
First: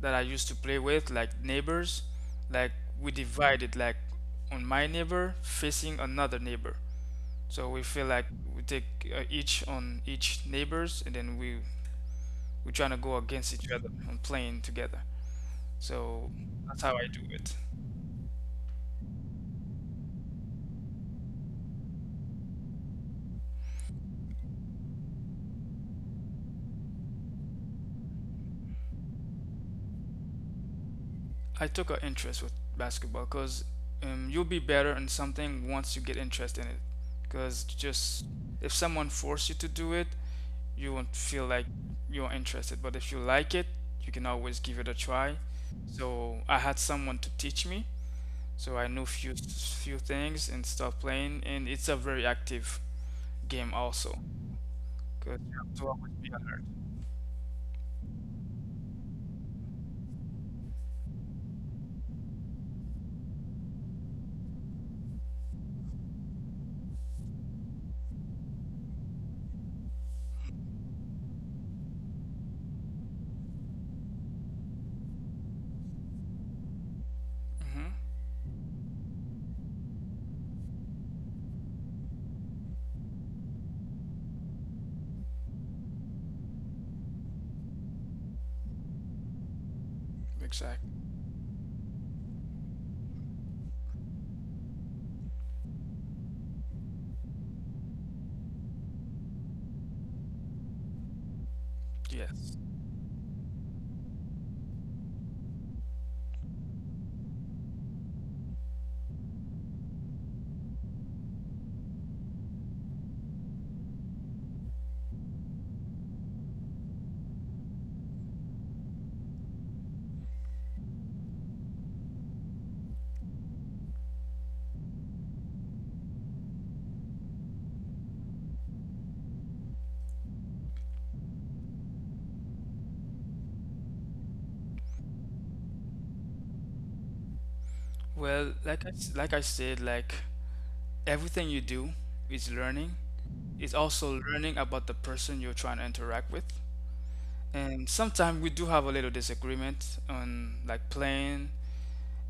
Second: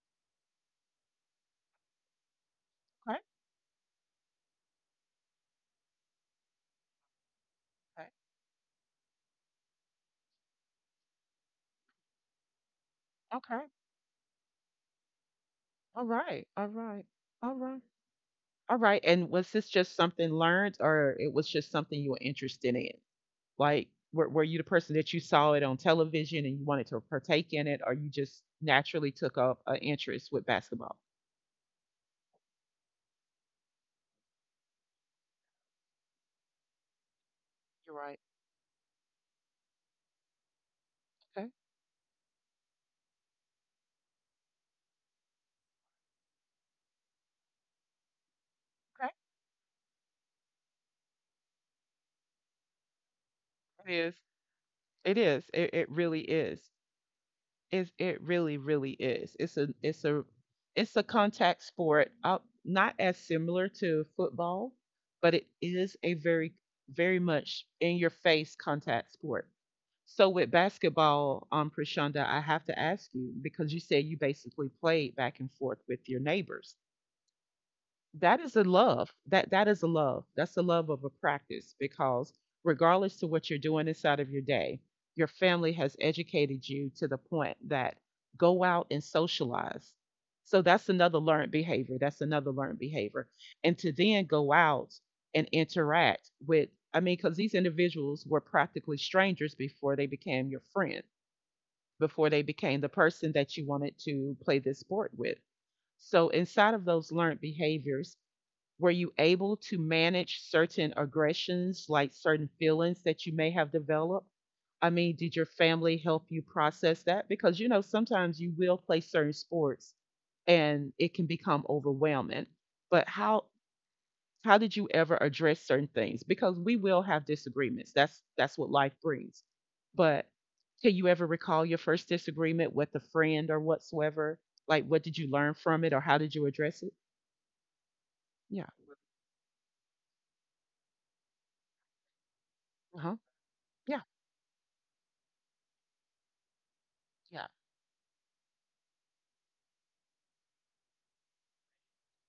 Speaker 2: that I used to play with, like neighbors. Like we divided, like on my neighbor facing another neighbor. So we feel
Speaker 1: Okay.
Speaker 2: like we take uh, each on each neighbors, and then we we're trying to go against each other and playing together.
Speaker 1: All
Speaker 2: So
Speaker 1: right. All
Speaker 2: that's how
Speaker 1: right.
Speaker 2: I do it.
Speaker 1: All right. All right. And was this just something learned, or it was just something you were interested in? Like, were were you the person that you saw it on television and you wanted to partake in it, or you just naturally took up an interest with basketball?
Speaker 2: I took an interest with basketball because um, you'll be better in something once you get interest in it. Because
Speaker 1: Right.
Speaker 2: just if someone force you to do it, you won't feel like you're interested. But if you like it, you can always give it a try. So I had someone to teach me, so I knew
Speaker 1: Okay.
Speaker 2: few few things and start playing. And it's a very active game
Speaker 1: It
Speaker 2: also,
Speaker 1: is. It
Speaker 2: because
Speaker 1: is.
Speaker 2: you have
Speaker 1: It,
Speaker 2: to
Speaker 1: it
Speaker 2: always
Speaker 1: really
Speaker 2: be alert.
Speaker 1: is. It it really really is. It's a it's a it's a contact sport. Uh, not as similar to football, but it is a very very much in your face contact sport. So with basketball, um, Prashanda, I have to ask you because you said you basically played back and forth with your neighbors.
Speaker 2: Mm-hmm.
Speaker 1: That is a love. That that is a love. That's the love of a practice because regardless to what you're doing inside of your day, your family has educated you to the point that go out and socialize. So that's
Speaker 2: Exactly.
Speaker 1: another learned behavior. That's another learned behavior. And to then go out and interact with, I mean, because these individuals were practically strangers before they became your friend, before they
Speaker 2: Yes.
Speaker 1: became the person that you wanted to play this sport with. So inside of those learned behaviors, were you able to manage certain aggressions, like certain feelings that you may have developed? I mean, did your family help you process that? Because you know, sometimes you will play certain sports and it can become overwhelming. But how how did you ever address certain things? Because we will have disagreements. That's that's what life brings. But can you ever recall your first disagreement with a friend or whatsoever? Like what did you learn from it or how did you address it?
Speaker 2: Well,
Speaker 1: Yeah.
Speaker 2: like I, s- like I said, like everything you do is learning. It's
Speaker 1: Yeah.
Speaker 2: also learning about the person you're trying to interact with.
Speaker 1: Yeah.
Speaker 2: And sometimes we do have a little disagreement on like playing.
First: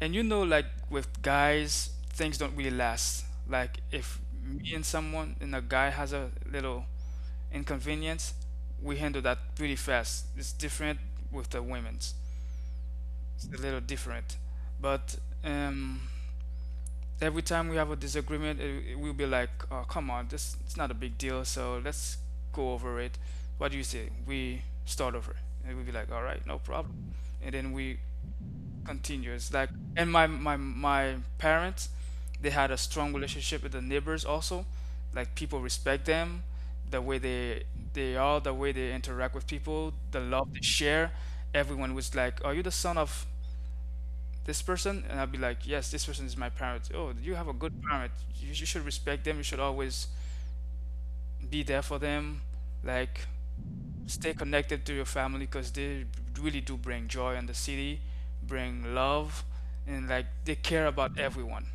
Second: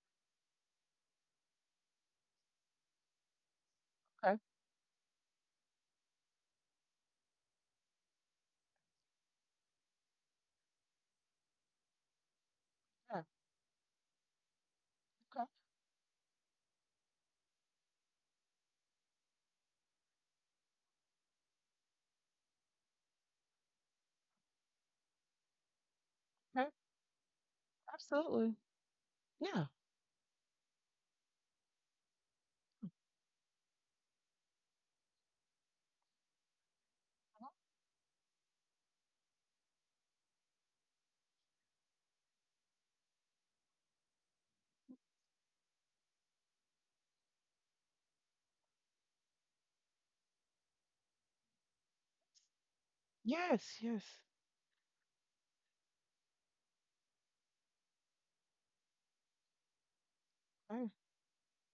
Speaker 2: And you know, like with guys, things don't really last. Like if
Speaker 1: Okay.
Speaker 2: me and someone and a guy has a little inconvenience, we handle that pretty fast. It's different with the women's.
Speaker 1: Yeah.
Speaker 2: It's a little different. But um every time we have a disagreement, it, it will be like, oh, come on, this it's not a big deal, so let's go over it. What do you say? We start over. And it will be like, all right, no problem. And then we
Speaker 1: Absolutely.
Speaker 2: continue. It's
Speaker 1: Yeah.
Speaker 2: like, and my my my parents, they had a strong relationship with the neighbors also. Like people respect them, the way they they are, the way they interact with people, the love they share. Everyone was like, "Are you the son of this person?" And I'll be like, yes, this person is my parent. Oh, you have a good parent, you, you should respect them, you should always be there for them, like
Speaker 1: Yes. Yes.
Speaker 2: stay connected to your family because they really do bring joy in the city, bring love, and like they care about everyone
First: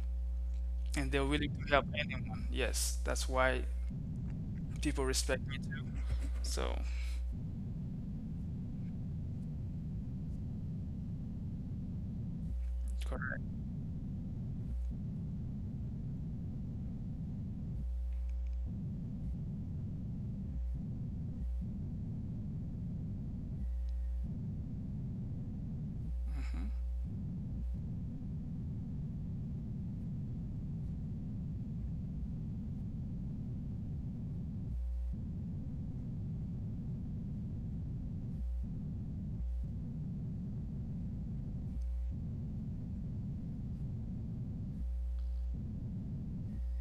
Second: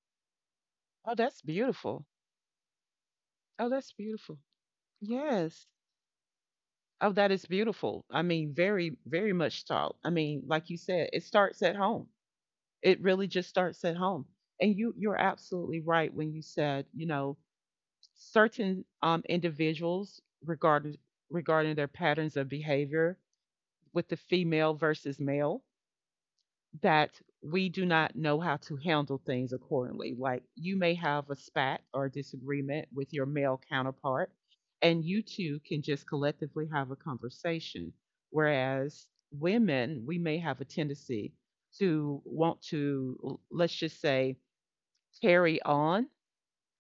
Speaker 2: and
Speaker 1: Oh,
Speaker 2: they're
Speaker 1: that's
Speaker 2: willing to help
Speaker 1: beautiful.
Speaker 2: anyone. Yes, that's why
Speaker 1: Oh, that's beautiful.
Speaker 2: people respect me
Speaker 1: Yes.
Speaker 2: too. So
Speaker 1: Oh, that is beautiful. I mean, very, very much so. I mean, like you said, it starts at home. It really
Speaker 2: correct.
Speaker 1: just starts at home. And you, you're absolutely right when you said, you know, certain um, individuals regarding regarding their patterns of behavior with the female versus male,
Speaker 2: Hmm.
Speaker 1: that we do not know how to handle things accordingly. Like you may have a spat or disagreement with your male counterpart, and you two can just collectively have a conversation. Whereas women, we may have a tendency to want to, l- let's just say, carry on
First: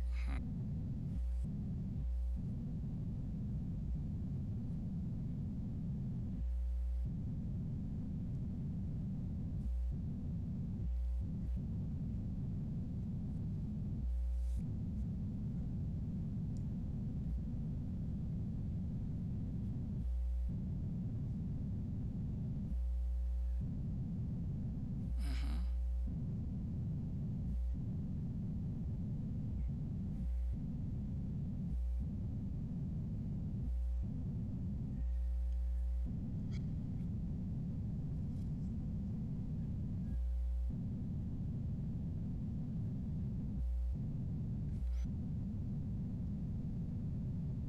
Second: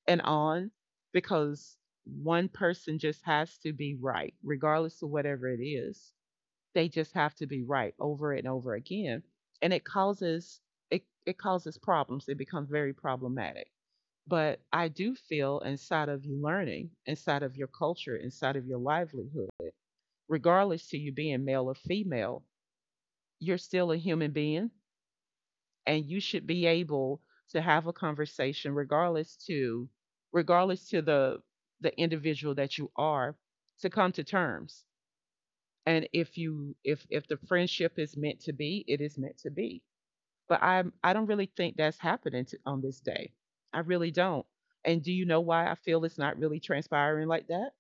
Speaker 1: and on because one person just has to be right, regardless of whatever it is. They just have to be right over and over again. And it causes it causes problems. It becomes very problematic. But I do feel inside of you learning, inside of your culture, inside of your livelihood, regardless to you being male or female, you're still a human being and you should be able to have a conversation regardless to regardless to the the individual that you are, to come to terms. And if you if if the friendship is meant to be, it is meant to be. But I'm I don't really think that's happening to, on this day. I really don't. And do you know why I feel it's not really transpiring like that?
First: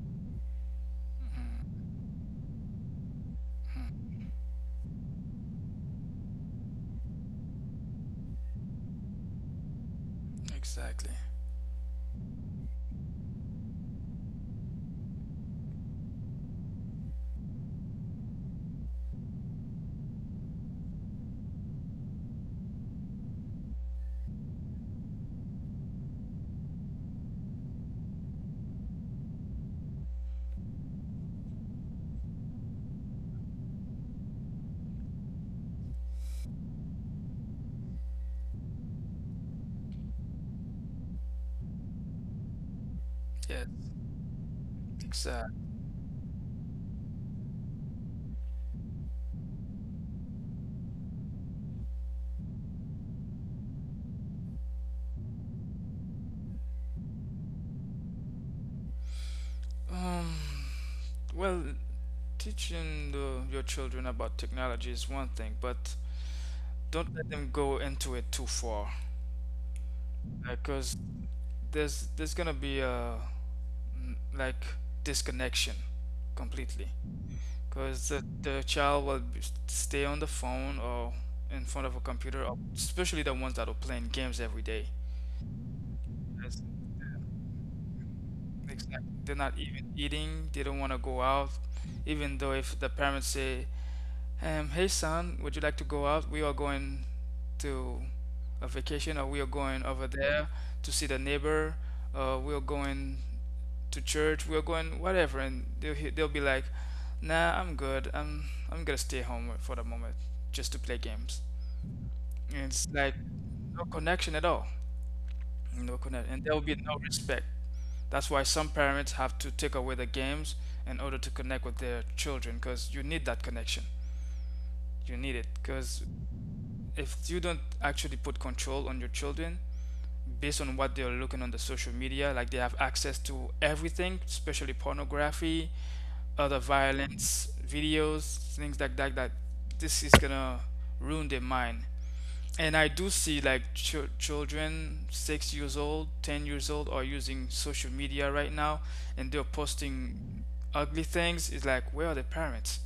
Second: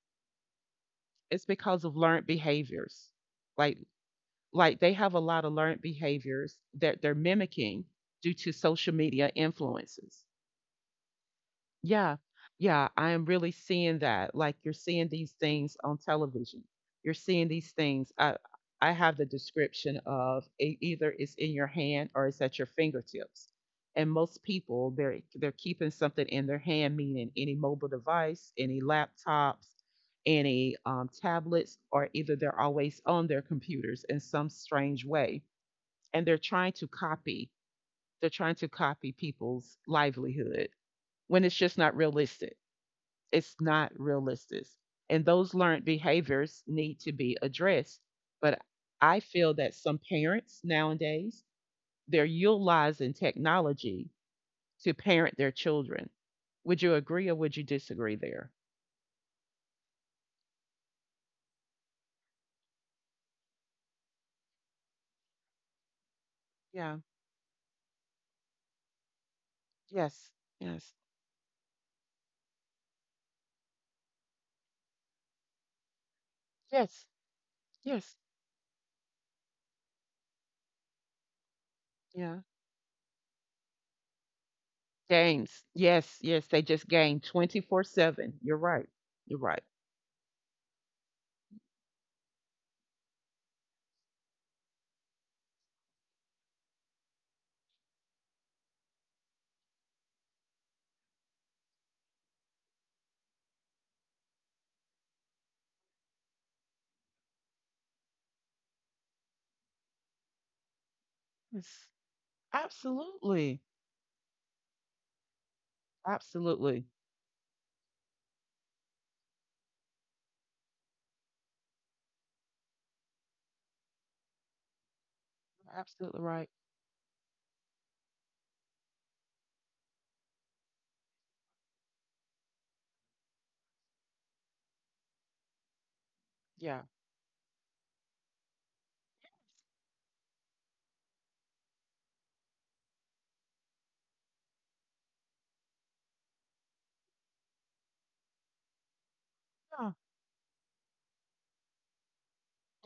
Speaker 1: It's because of learned behaviors. Like like they have a lot of learned behaviors that they're mimicking due to social media influences.
Speaker 2: Exactly.
Speaker 1: Yeah. Yeah, I am really seeing that. Like you're seeing these things on television. You're seeing these things. I I have the description of it. Either it's in your hand or it's at your fingertips, and most people, they're they're keeping something in their hand, meaning any mobile device, any laptops, any um, tablets, or either they're always on their computers in some strange way. And they're trying to copy, they're trying to copy people's livelihood when it's just not realistic. It's not
Speaker 2: Yes.
Speaker 1: realistic. And those
Speaker 2: Exactly.
Speaker 1: learned behaviors need to be addressed. But I feel that some parents nowadays, they're utilizing technology to parent their children. Would you agree or would you disagree there?
Speaker 2: um well, teaching the, your children about technology is one thing, but
Speaker 1: Yeah.
Speaker 2: don't let them go into it too far,
Speaker 1: Yes. Yes.
Speaker 2: because there's there's gonna be a mm, like disconnection completely,
Speaker 1: Yes.
Speaker 2: because
Speaker 1: Yes.
Speaker 2: the, the child will be- stay on the phone or in front of a
Speaker 1: Yeah.
Speaker 2: computer, or especially the ones that are playing games every day.
Speaker 1: Games. Yes. Yes. They
Speaker 2: That's-
Speaker 1: just game twenty-four seven. You're
Speaker 2: it's
Speaker 1: right.
Speaker 2: like they're
Speaker 1: You're
Speaker 2: not
Speaker 1: right.
Speaker 2: even eating, they don't want to go out, even though if the parents say, um, hey son, would you like to go out, we are going to a vacation, or we are going over there to see the neighbor, uh, we are going to church, we are going whatever, and they'll, he- they'll be like, nah, I'm good, i'm I'm gonna stay home for the moment just to play games. And it's like
Speaker 1: Absolutely.
Speaker 2: no connection at all, no connect, and there will be
Speaker 1: Absolutely.
Speaker 2: no respect. That's why some parents have to take away the games in order to connect with their children, because you need that connection. You need it, because
Speaker 1: Absolutely right.
Speaker 2: if you don't actually put control on your children based on what they're looking on the social media, like they have access to everything, especially pornography, other
Speaker 1: Yeah.
Speaker 2: violence videos, things like that, that this is gonna ruin their mind. And I do see like ch- children six years old, ten years old are using social media right now, and they're posting ugly things. It's like, where are the parents?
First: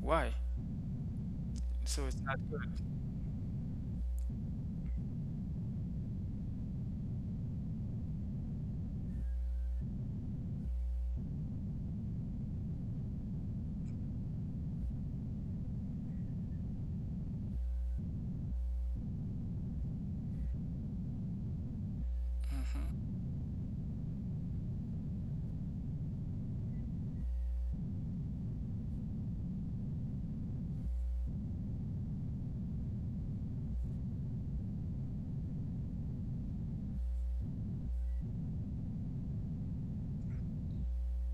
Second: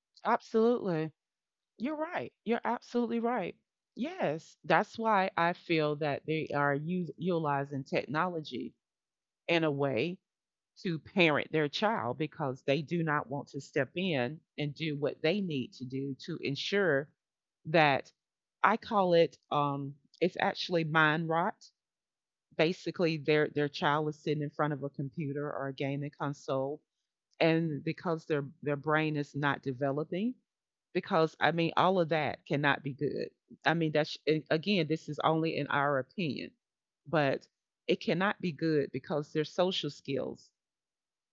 Speaker 2: Why?
Speaker 1: Absolutely. You're
Speaker 2: So it's
Speaker 1: right.
Speaker 2: not good.
Speaker 1: You're absolutely right. Yes. That's why I feel that they are u- utilizing technology in a way to parent their child, because they do not want to step in and do what they need to do to ensure that. I call it um it's actually mind rot. Basically,
Speaker 2: Hmm.
Speaker 1: their their child is sitting in front of a computer or a gaming console, and because their their brain is not developing, because I mean, all of that cannot be good. I mean, that's — and again, this is only in our opinion, but it cannot be good because their social skills,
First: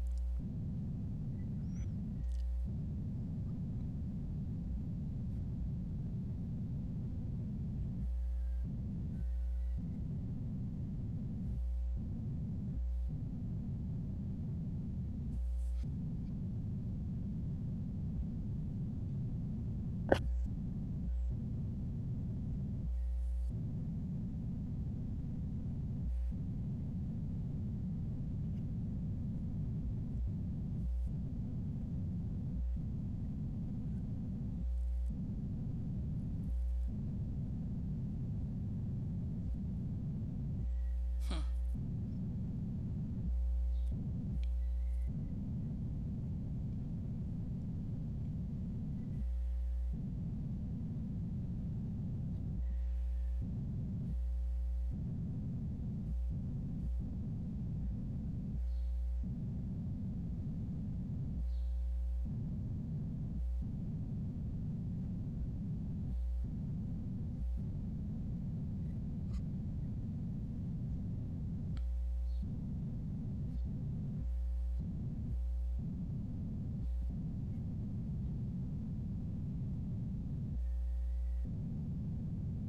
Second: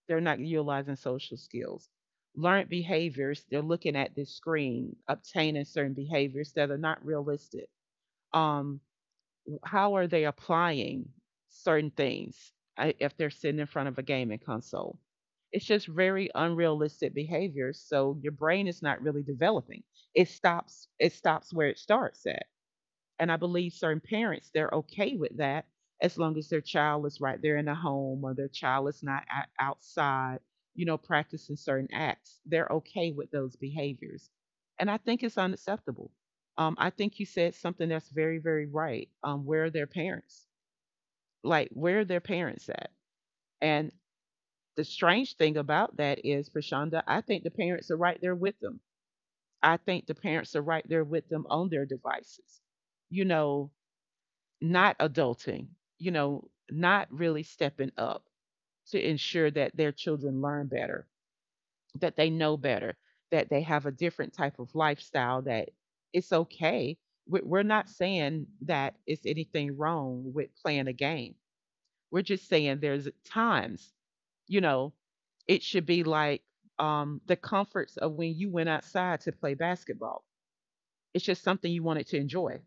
Speaker 1: they're not utilizing social skills. Learned behaviors, they're looking at this screen, obtaining certain behaviors that are not realistic. Um, how are they applying certain things uh, if they're sitting in front of a gaming console? It's just very unrealistic behaviors. So your brain is not really developing. It stops. It stops where it starts at. And I believe certain parents, they're okay with that, as long as their child is right there in the home, or their child is not outside, you know, practicing certain acts. They're okay with those behaviors. And I think it's unacceptable. Um, I think you said something that's very, very right. Um, where are their parents? Like, where are their parents at? And the strange thing about that is, Prashanda, I think the parents are right there with them. I think the parents are right there with them on their device, you know, not adulting, you know, not really stepping up to ensure that their children learn better, that they know better, that they have a different type of lifestyle, that it's okay. We- are not saying that it's anything wrong with playing a game. We're just saying there's times, you know, it should be like um, the comforts of when you went outside to play basketball. It's just something you wanted to enjoy,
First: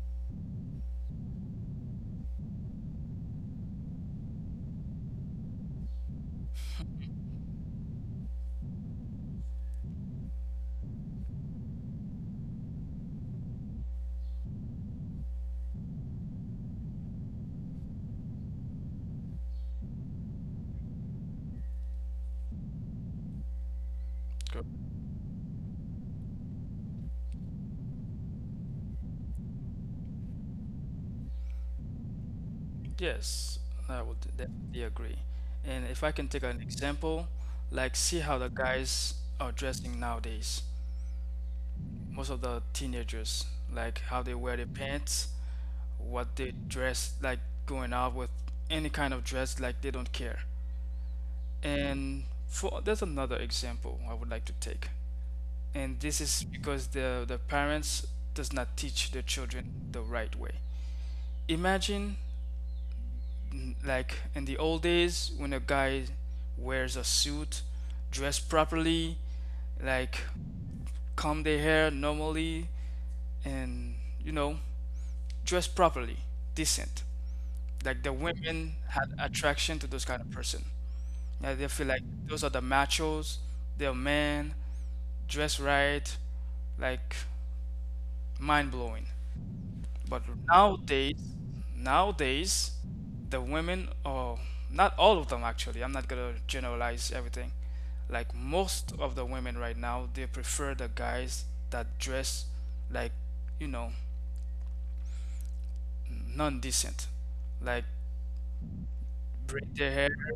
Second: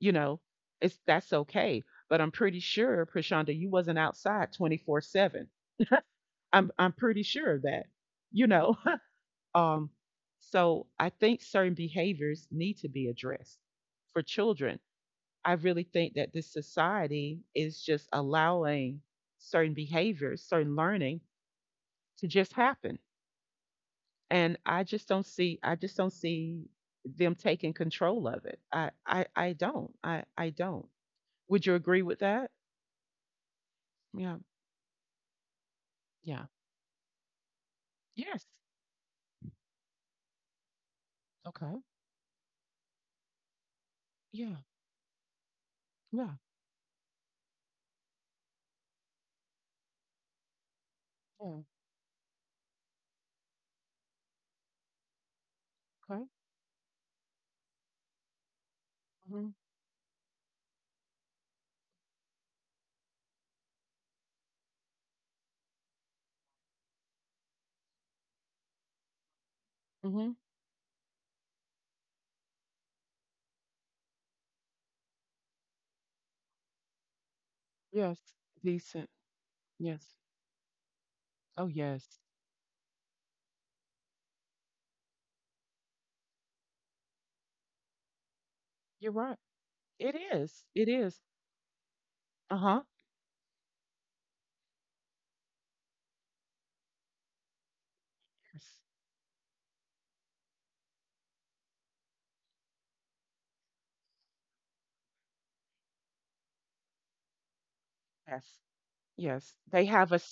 Speaker 1: you know, it's — that's okay. But I'm pretty sure, Prashanda, you wasn't outside twenty-four seven. I'm I'm pretty sure of that, you know. Um, so I think certain behaviors need to be addressed for children. I really think that this society is just allowing certain behaviors, certain learning to just happen. And I just don't see — I just don't see them taking control of it. I I, I don't. I, I don't. Would you agree with that?
Speaker 2: Yes, I would
Speaker 1: Yeah.
Speaker 2: definitely agree. And if I can take an example, like see how
Speaker 1: Yeah.
Speaker 2: the guys are dressing nowadays.
Speaker 1: Okay.
Speaker 2: Most of the teenagers, like how they wear
Speaker 1: Yeah.
Speaker 2: their pants, what
Speaker 1: Yeah.
Speaker 2: they dress, like going out with any kind of dress, like they don't care.
Speaker 1: Yeah.
Speaker 2: And for there's another example I would like to take. And this
Speaker 1: Okay.
Speaker 2: is because the the parents does not teach their
Speaker 1: Hmm.
Speaker 2: children the right way. Imagine, like in the old days, when a guy wears a suit, dressed properly, like
Speaker 1: Hmm.
Speaker 2: comb their hair normally, and you know, dress properly, decent. Like the
Speaker 1: Yes.
Speaker 2: women had
Speaker 1: Decent.
Speaker 2: attraction to those
Speaker 1: Yes.
Speaker 2: kind of person. Yeah, they
Speaker 1: Oh,
Speaker 2: feel like
Speaker 1: yes.
Speaker 2: those are the machos, they're men, dress right, like mind blowing.
Speaker 1: You're right. It
Speaker 2: But
Speaker 1: is. It
Speaker 2: nowadays,
Speaker 1: is.
Speaker 2: nowadays,
Speaker 1: Uh-huh.
Speaker 2: the women, oh, not all of them actually, I'm not gonna generalize everything. Like
Speaker 1: Yes.
Speaker 2: most of the women right now, they prefer the guys that dress like, you know, non-decent. Like
Speaker 1: Yes. Yes.
Speaker 2: braid
Speaker 1: They
Speaker 2: their hair.
Speaker 1: have a s-,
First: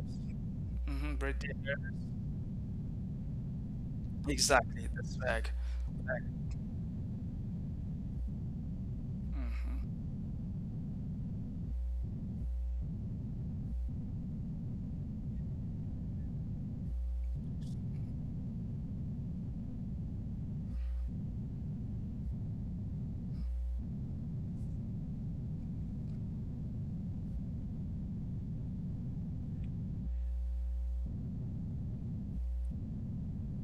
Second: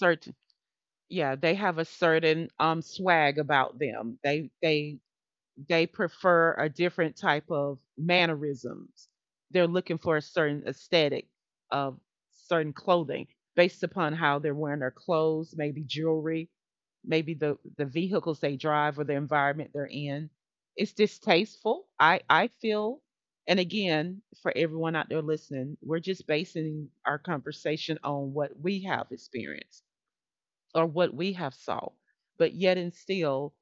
Speaker 2: Hmm, braid
Speaker 1: yeah, they have
Speaker 2: their.
Speaker 1: a certain um swag about them. They
Speaker 2: Exactly,
Speaker 1: they
Speaker 2: that's fact.
Speaker 1: they prefer a different type of mannerisms. They're looking
Speaker 2: Hmm.
Speaker 1: for a certain aesthetic of certain clothing, based upon how they're wearing their clothes, maybe jewelry, maybe the the vehicles they drive, or the environment they're in. It's tasteful. I I feel, and again, for everyone out there listening, we're just basing our conversation on what we have experienced or what we have saw. But yet and still,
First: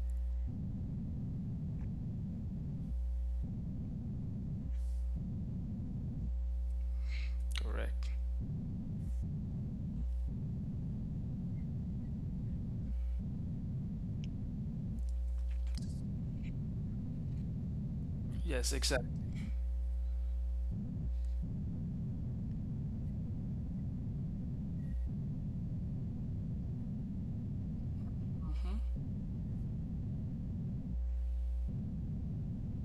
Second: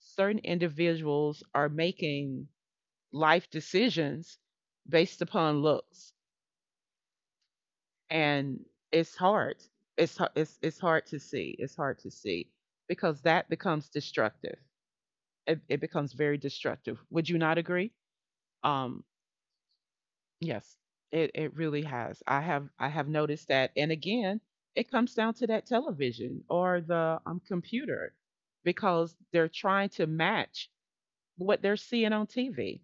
Speaker 1: certain individuals are making life decisions based upon looks,
Speaker 2: Correct.
Speaker 1: and it's hard. It's har- it's it's hard to see. It's hard to see, because that becomes destructive. It, it becomes very destructive. Would you not agree?
Speaker 2: Yes,
Speaker 1: Um,
Speaker 2: exactly.
Speaker 1: Yes, it it really has. I have I have noticed that, and again, it comes down to that television or the um, computer,
Speaker 2: Hmm.
Speaker 1: because they're trying to match what they're seeing on T V.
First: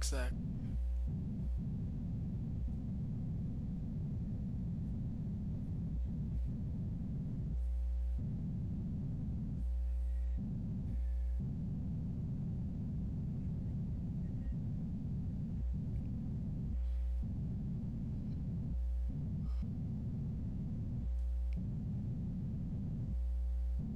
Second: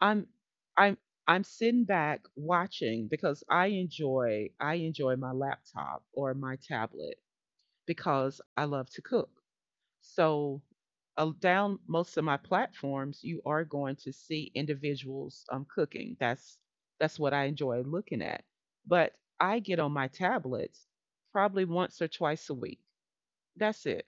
Speaker 1: I'm I'm I'm sitting back watching, because I enjoy I enjoy my laptop or my tablet, because I love to cook. So, uh, down most of my platforms, you are going to see individuals um, cooking. That's that's what I enjoy looking at. But I get on my tablets probably once or twice a week. That's it.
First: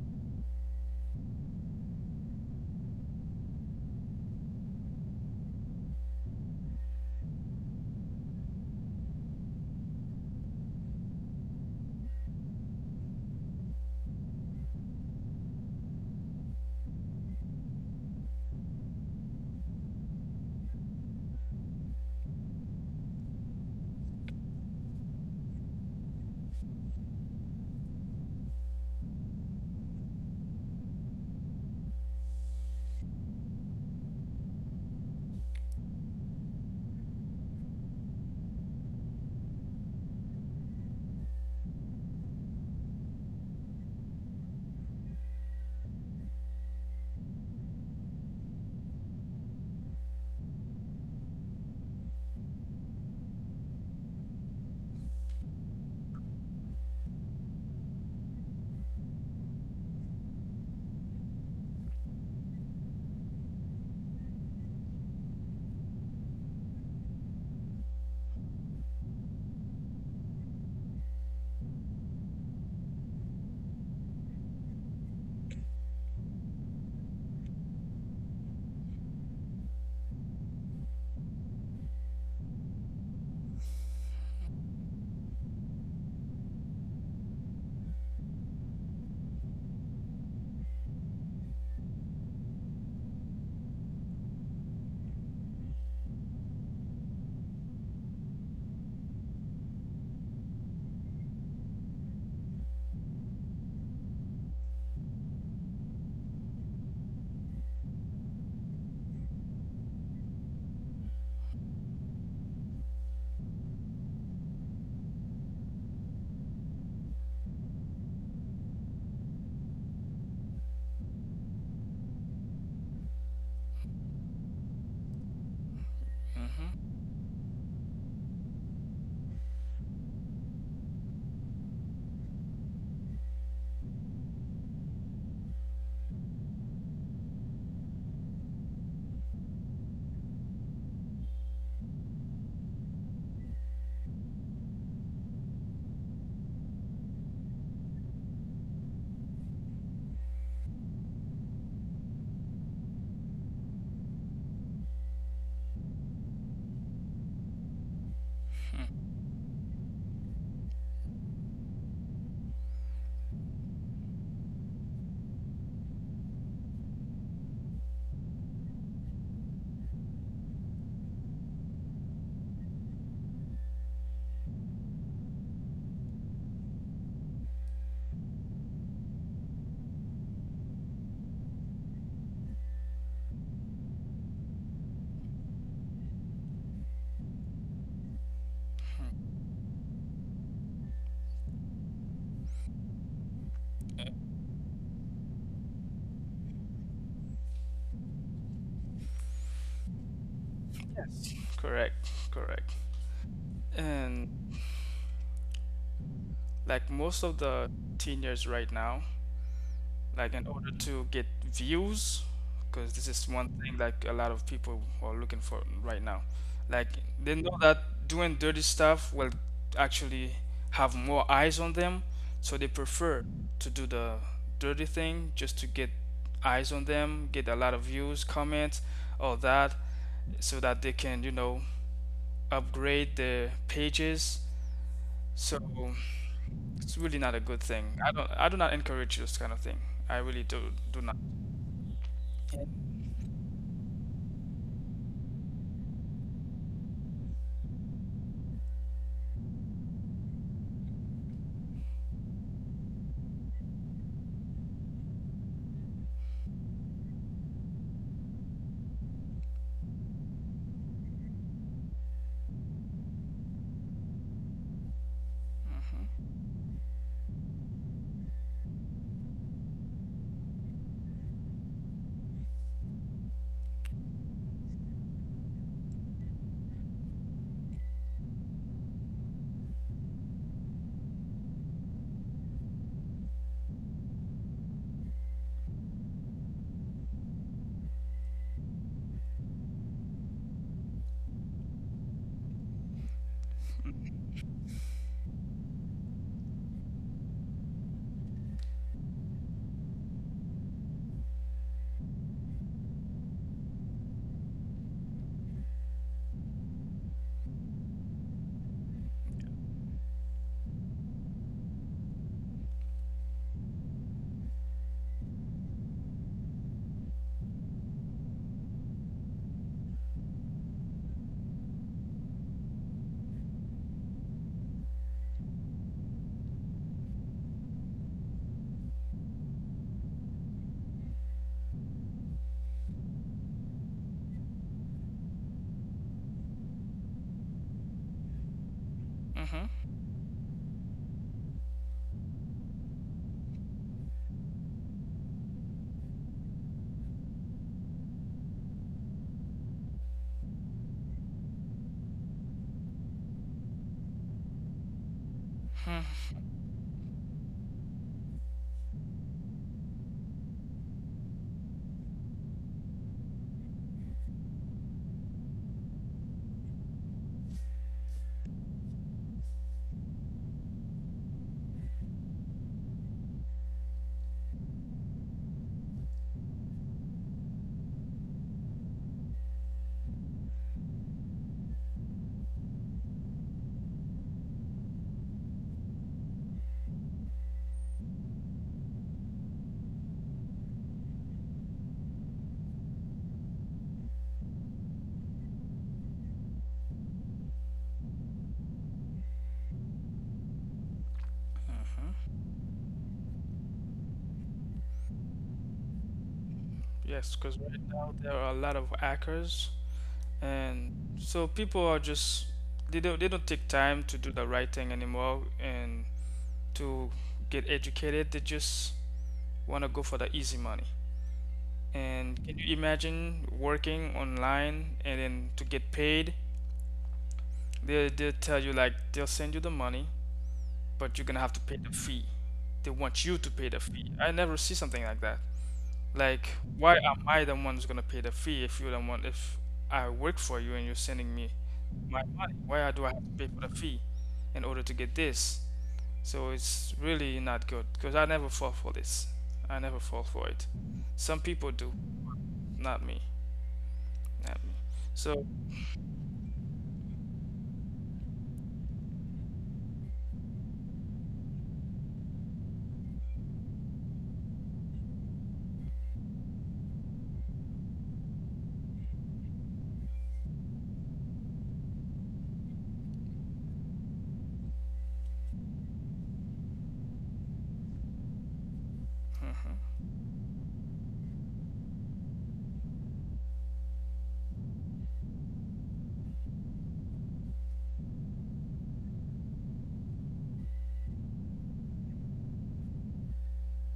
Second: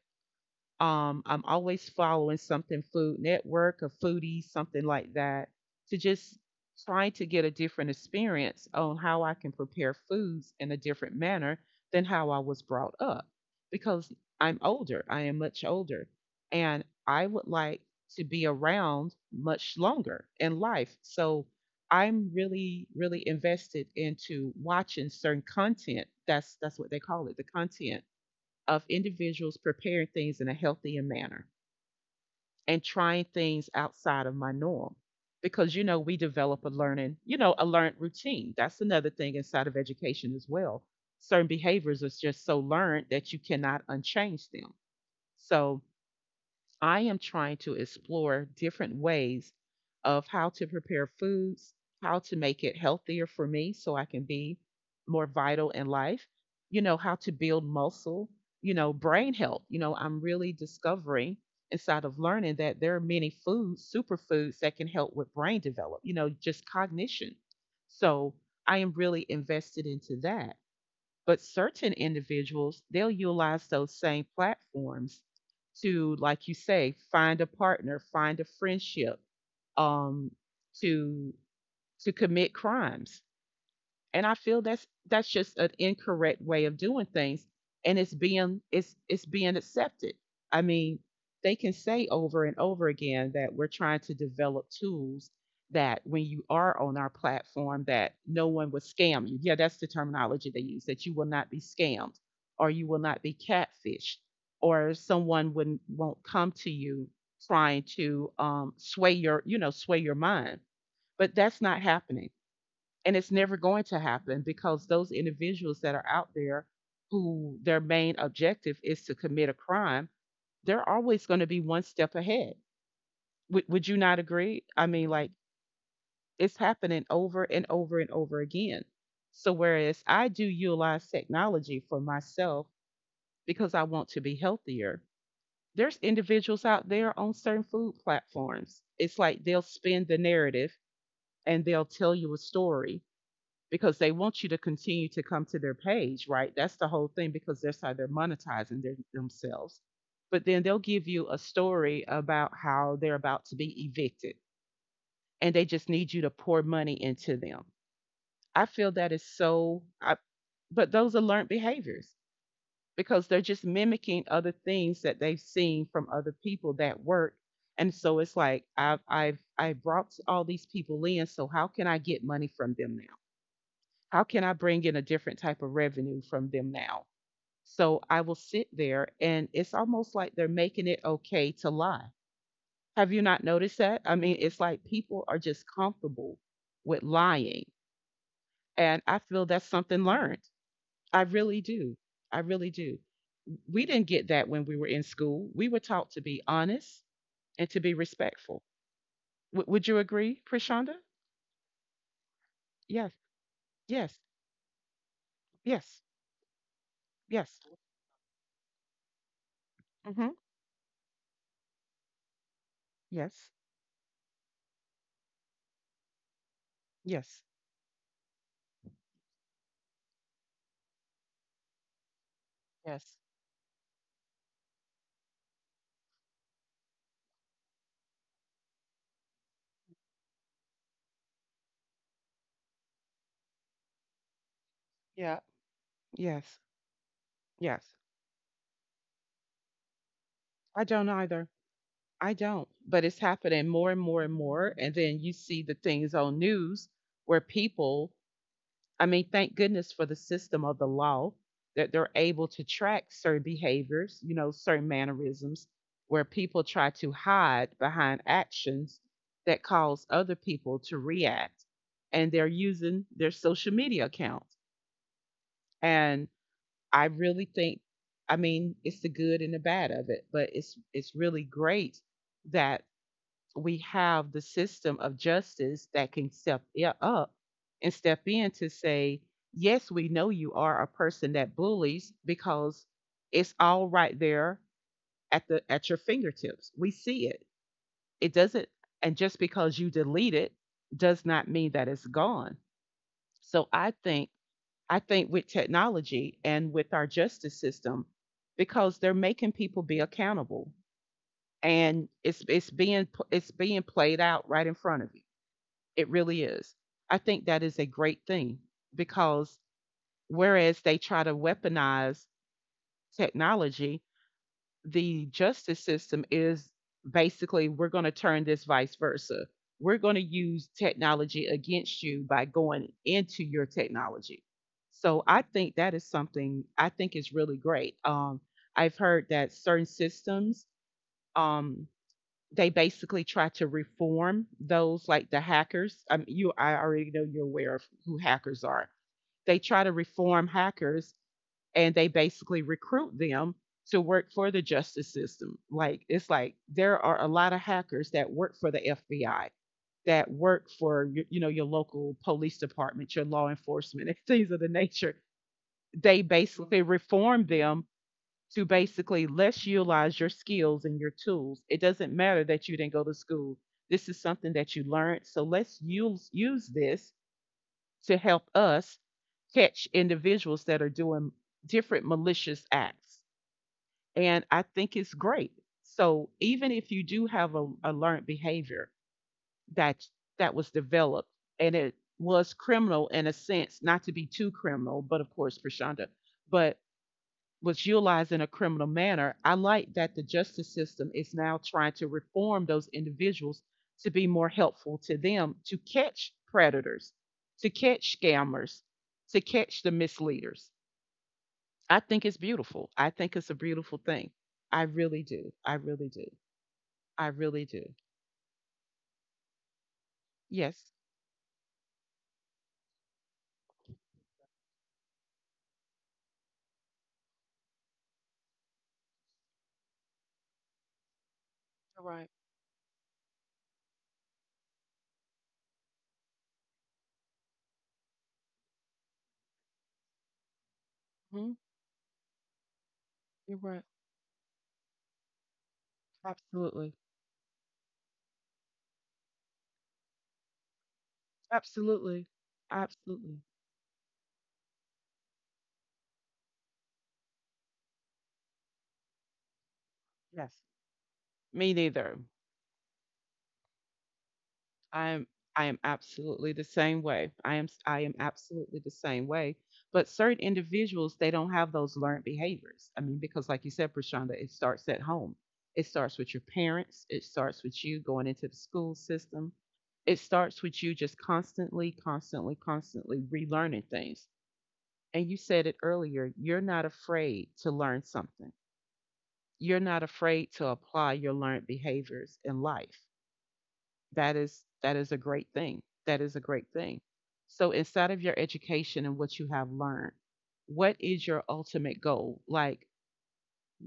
Speaker 1: Um, I'm always following something — Food Network or Foodies, something like that — to just try to get a different experience on how I can prepare foods in a different manner than how I was brought up. Because I'm older, I am much older, and I would like to be around much longer in life. So I'm really, really invested into watching certain content. That's that's what they call it, the content, of individuals preparing things in a healthier manner and trying things outside of my norm. Because you know, we develop a learning, you know, a learned routine. That's another thing inside of education as well. Certain behaviors are just so learned that you cannot unchange them. So I am trying to explore different ways of how to prepare foods, how to make it healthier for me, so I can be more vital in life, you know, how to build muscle, you know, brain health. You know, I'm really discovering inside of learning that there are many foods, superfoods, that can help with brain development, you know, just cognition. So I am really invested into that. But certain individuals, they'll utilize those same platforms to, like you say, find a partner, find a friendship, um, to to commit crimes. And I feel that's that's just an incorrect way of doing things, and it's being — it's it's being accepted. I mean, they can say over and over again that we're trying to develop tools that when you are on our platform, that no one will scam you. Yeah, that's the terminology they use, that you will not be scammed, or you will not be catfished, or someone wouldn't won't come to you, trying to um, sway your, you know, sway your mind. But that's not happening, and it's never going to happen, because those individuals that are out there, who their main objective is to commit a crime, they're always going to be one step ahead. Would would you not agree? I mean, like, it's
Speaker 2: Hmm.
Speaker 1: happening over and over and over again. So whereas I do utilize technology for myself, because I want to be healthier, there's individuals out there on certain food platforms. It's like, they'll spin the narrative and they'll tell you a story, because they want you to continue to come to their page, right? That's the whole thing, because that's how they're monetizing their, themselves. But then they'll give you a story about how they're about to be evicted, and they just need you to pour money into them. I feel that is so — I, but those are learned behaviors, because they're just mimicking other things that they've seen from other people that work. And so it's like, I've I've I brought all these people in, so how can I get money from them now? How can I bring in a different type of revenue from them now? So I will sit there, and it's almost like they're making it okay to lie. Have you not noticed that? I mean, it's like people are just comfortable with lying. And I feel that's something learned. I really do. I really do. We didn't get that when we were in school. We were taught to be honest and to be respectful. W- would you agree, Prashanda?
Speaker 2: Yes, correct, correct.
Speaker 1: Yes, yes,
Speaker 2: And
Speaker 1: yes,
Speaker 2: like most of
Speaker 1: yes.
Speaker 2: the teenagers right now,
Speaker 1: Mm-hmm.
Speaker 2: like in order to get views, because this is one
Speaker 1: Yes,
Speaker 2: thing like a lot of people are looking for right now. Like they
Speaker 1: yes,
Speaker 2: know that doing dirty stuff will actually have more eyes on them, so they
Speaker 1: yeah.
Speaker 2: prefer to do the dirty thing just to get eyes on them, get a lot of views, comments, all that, so that they can, you know, upgrade their pages.
Speaker 1: Yeah.
Speaker 2: So
Speaker 1: Yes,
Speaker 2: it's really not a good
Speaker 1: yes.
Speaker 2: thing. I don't. I do not encourage this kind of thing. I really do
Speaker 1: I
Speaker 2: do
Speaker 1: don't
Speaker 2: not.
Speaker 1: either. I don't. But it's happening more and more and more. And then you see the things on news where people — I mean, thank goodness for the system of the law, that they're able to track certain behaviors, you know, certain mannerisms, where people try to hide behind actions that cause other people to react. And they're using their social media accounts.
Speaker 2: Hmm.
Speaker 1: And I really think, I mean, it's the good and the bad of it, but it's — it's really great that we have the system of justice that can step i- up and step in to say, yes, we know you are a person that bullies, because it's all right there at the — at your fingertips. We see it. It doesn't — and just because you delete it does not mean that it's gone. So I think — I think with technology and with our justice system, because they're making people be accountable, and it's — it's being it's being played out right in front of you. It really is. I think that is a great thing, because whereas they try to weaponize technology, the justice system is basically, we're going to turn this vice versa. We're going to use technology against you by going into your technology. So I think that is something I think is really great. Um, I've heard that certain systems, um, they basically try to reform those, like the hackers. Um, you — I already know you're aware of who hackers are. They
Speaker 2: Hmm.
Speaker 1: try to reform hackers, and they basically recruit them to work for the justice system. Like it's like there are a lot of hackers that work for the F B I, that work for your, you know your local police department, your law enforcement, and things of the nature. They basically reform them to basically let's utilize your skills and your tools. It doesn't matter that you didn't go to school. This is something that you learned. So let's use use this to help us catch individuals that are doing different malicious acts. And I think it's great. So even if you do have a, a learned behavior that that was developed and it was criminal in a sense, not to be too criminal, but of course, Prashanda, but was utilized in a criminal manner, I like that the justice system is now trying to reform those individuals to be more helpful to them to catch predators, to catch scammers, to catch the misleaders. I think
Speaker 2: Hmm.
Speaker 1: it's beautiful. I think it's a beautiful thing. I really do. I really do. I
Speaker 2: Yes, because
Speaker 1: really
Speaker 2: right
Speaker 1: do.
Speaker 2: now there are a lot of hackers, and
Speaker 1: Yes.
Speaker 2: so people are just, they don't, they don't take time to do the right thing anymore, and to get educated. They just want to go for the easy money.
Speaker 1: You're right.
Speaker 2: And can you imagine working online and then to get paid? They, they'll tell you like they'll send you the money, but you're gonna have to
Speaker 1: Hmm.
Speaker 2: pay the fee. They want you to
Speaker 1: You're
Speaker 2: pay the
Speaker 1: right.
Speaker 2: fee. I never see something like that. Like, why
Speaker 1: Absolutely.
Speaker 2: am I the one who's gonna pay the fee if you're the one, if I work for you and you're sending me my
Speaker 1: Absolutely.
Speaker 2: money? Why do
Speaker 1: Abs-
Speaker 2: I have to pay for the fee in order to get this? So it's really not good because I never fall for this. I never fall for it.
Speaker 1: yes.
Speaker 2: Some people
Speaker 1: Me
Speaker 2: do,
Speaker 1: neither.
Speaker 2: not me, not me.
Speaker 1: I'm
Speaker 2: So,
Speaker 1: I am absolutely the same way. I am I am absolutely the same way. But certain individuals, they don't have those learned behaviors. I mean, because like you said, Prashanda, it starts at home. It starts with your parents. It starts with you going into the school system. It starts with you just constantly, constantly, constantly relearning things. And you said it earlier, you're not afraid to learn something.
Speaker 2: mhm,
Speaker 1: You're not afraid to apply your learned behaviors in life. That is that is a great thing. That is a great thing. So inside of your education and what you have learned, what is your ultimate goal? Like,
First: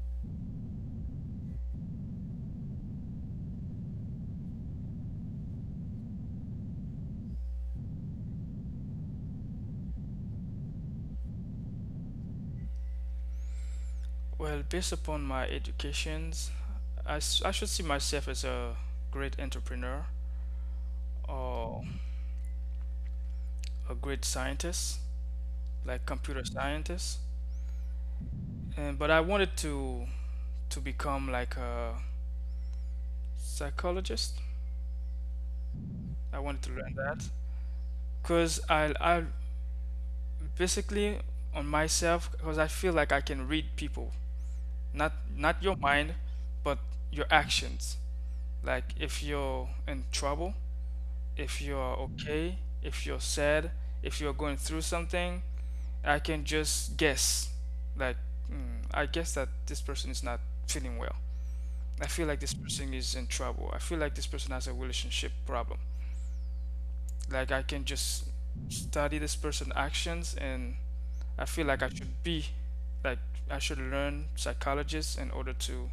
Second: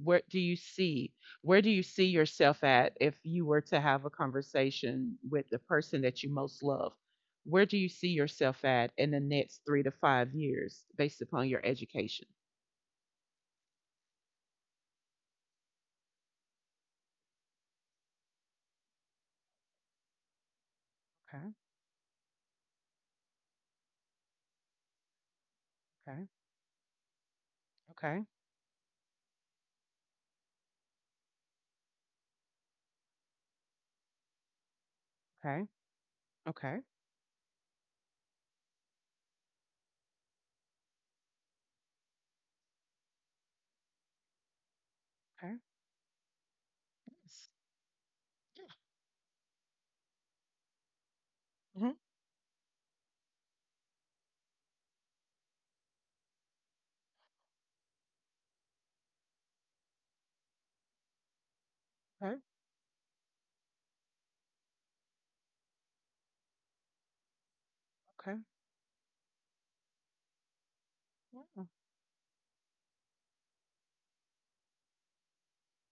Speaker 1: where do you see where do you see yourself at if you were to have a conversation with the person that you most love? Where do you see yourself at in the next three to five years upon your education?
Speaker 2: well, based upon my educations, I I should see myself as a great entrepreneur,
Speaker 1: Okay.
Speaker 2: or a great scientist, like
Speaker 1: Okay.
Speaker 2: computer scientist,
Speaker 1: Okay.
Speaker 2: and but I wanted to to become like a psychologist. I wanted
Speaker 1: Okay.
Speaker 2: to
Speaker 1: Okay.
Speaker 2: learn that because I I basically on myself, because I feel like I can read people, not not
Speaker 1: Okay.
Speaker 2: your mind, but your actions. Like if you're in trouble, if
Speaker 1: Mhm.
Speaker 2: you're okay, if you're sad, if you're going through something, I can just guess. Like mm, I guess that this person is not feeling well. I feel
Speaker 1: Okay.
Speaker 2: like this person is in trouble. I feel like this person has a relationship problem. Like I can just
Speaker 1: Okay.
Speaker 2: study this person's actions, and I feel
Speaker 1: Wow.
Speaker 2: like I should be like I should learn psychologist in order to,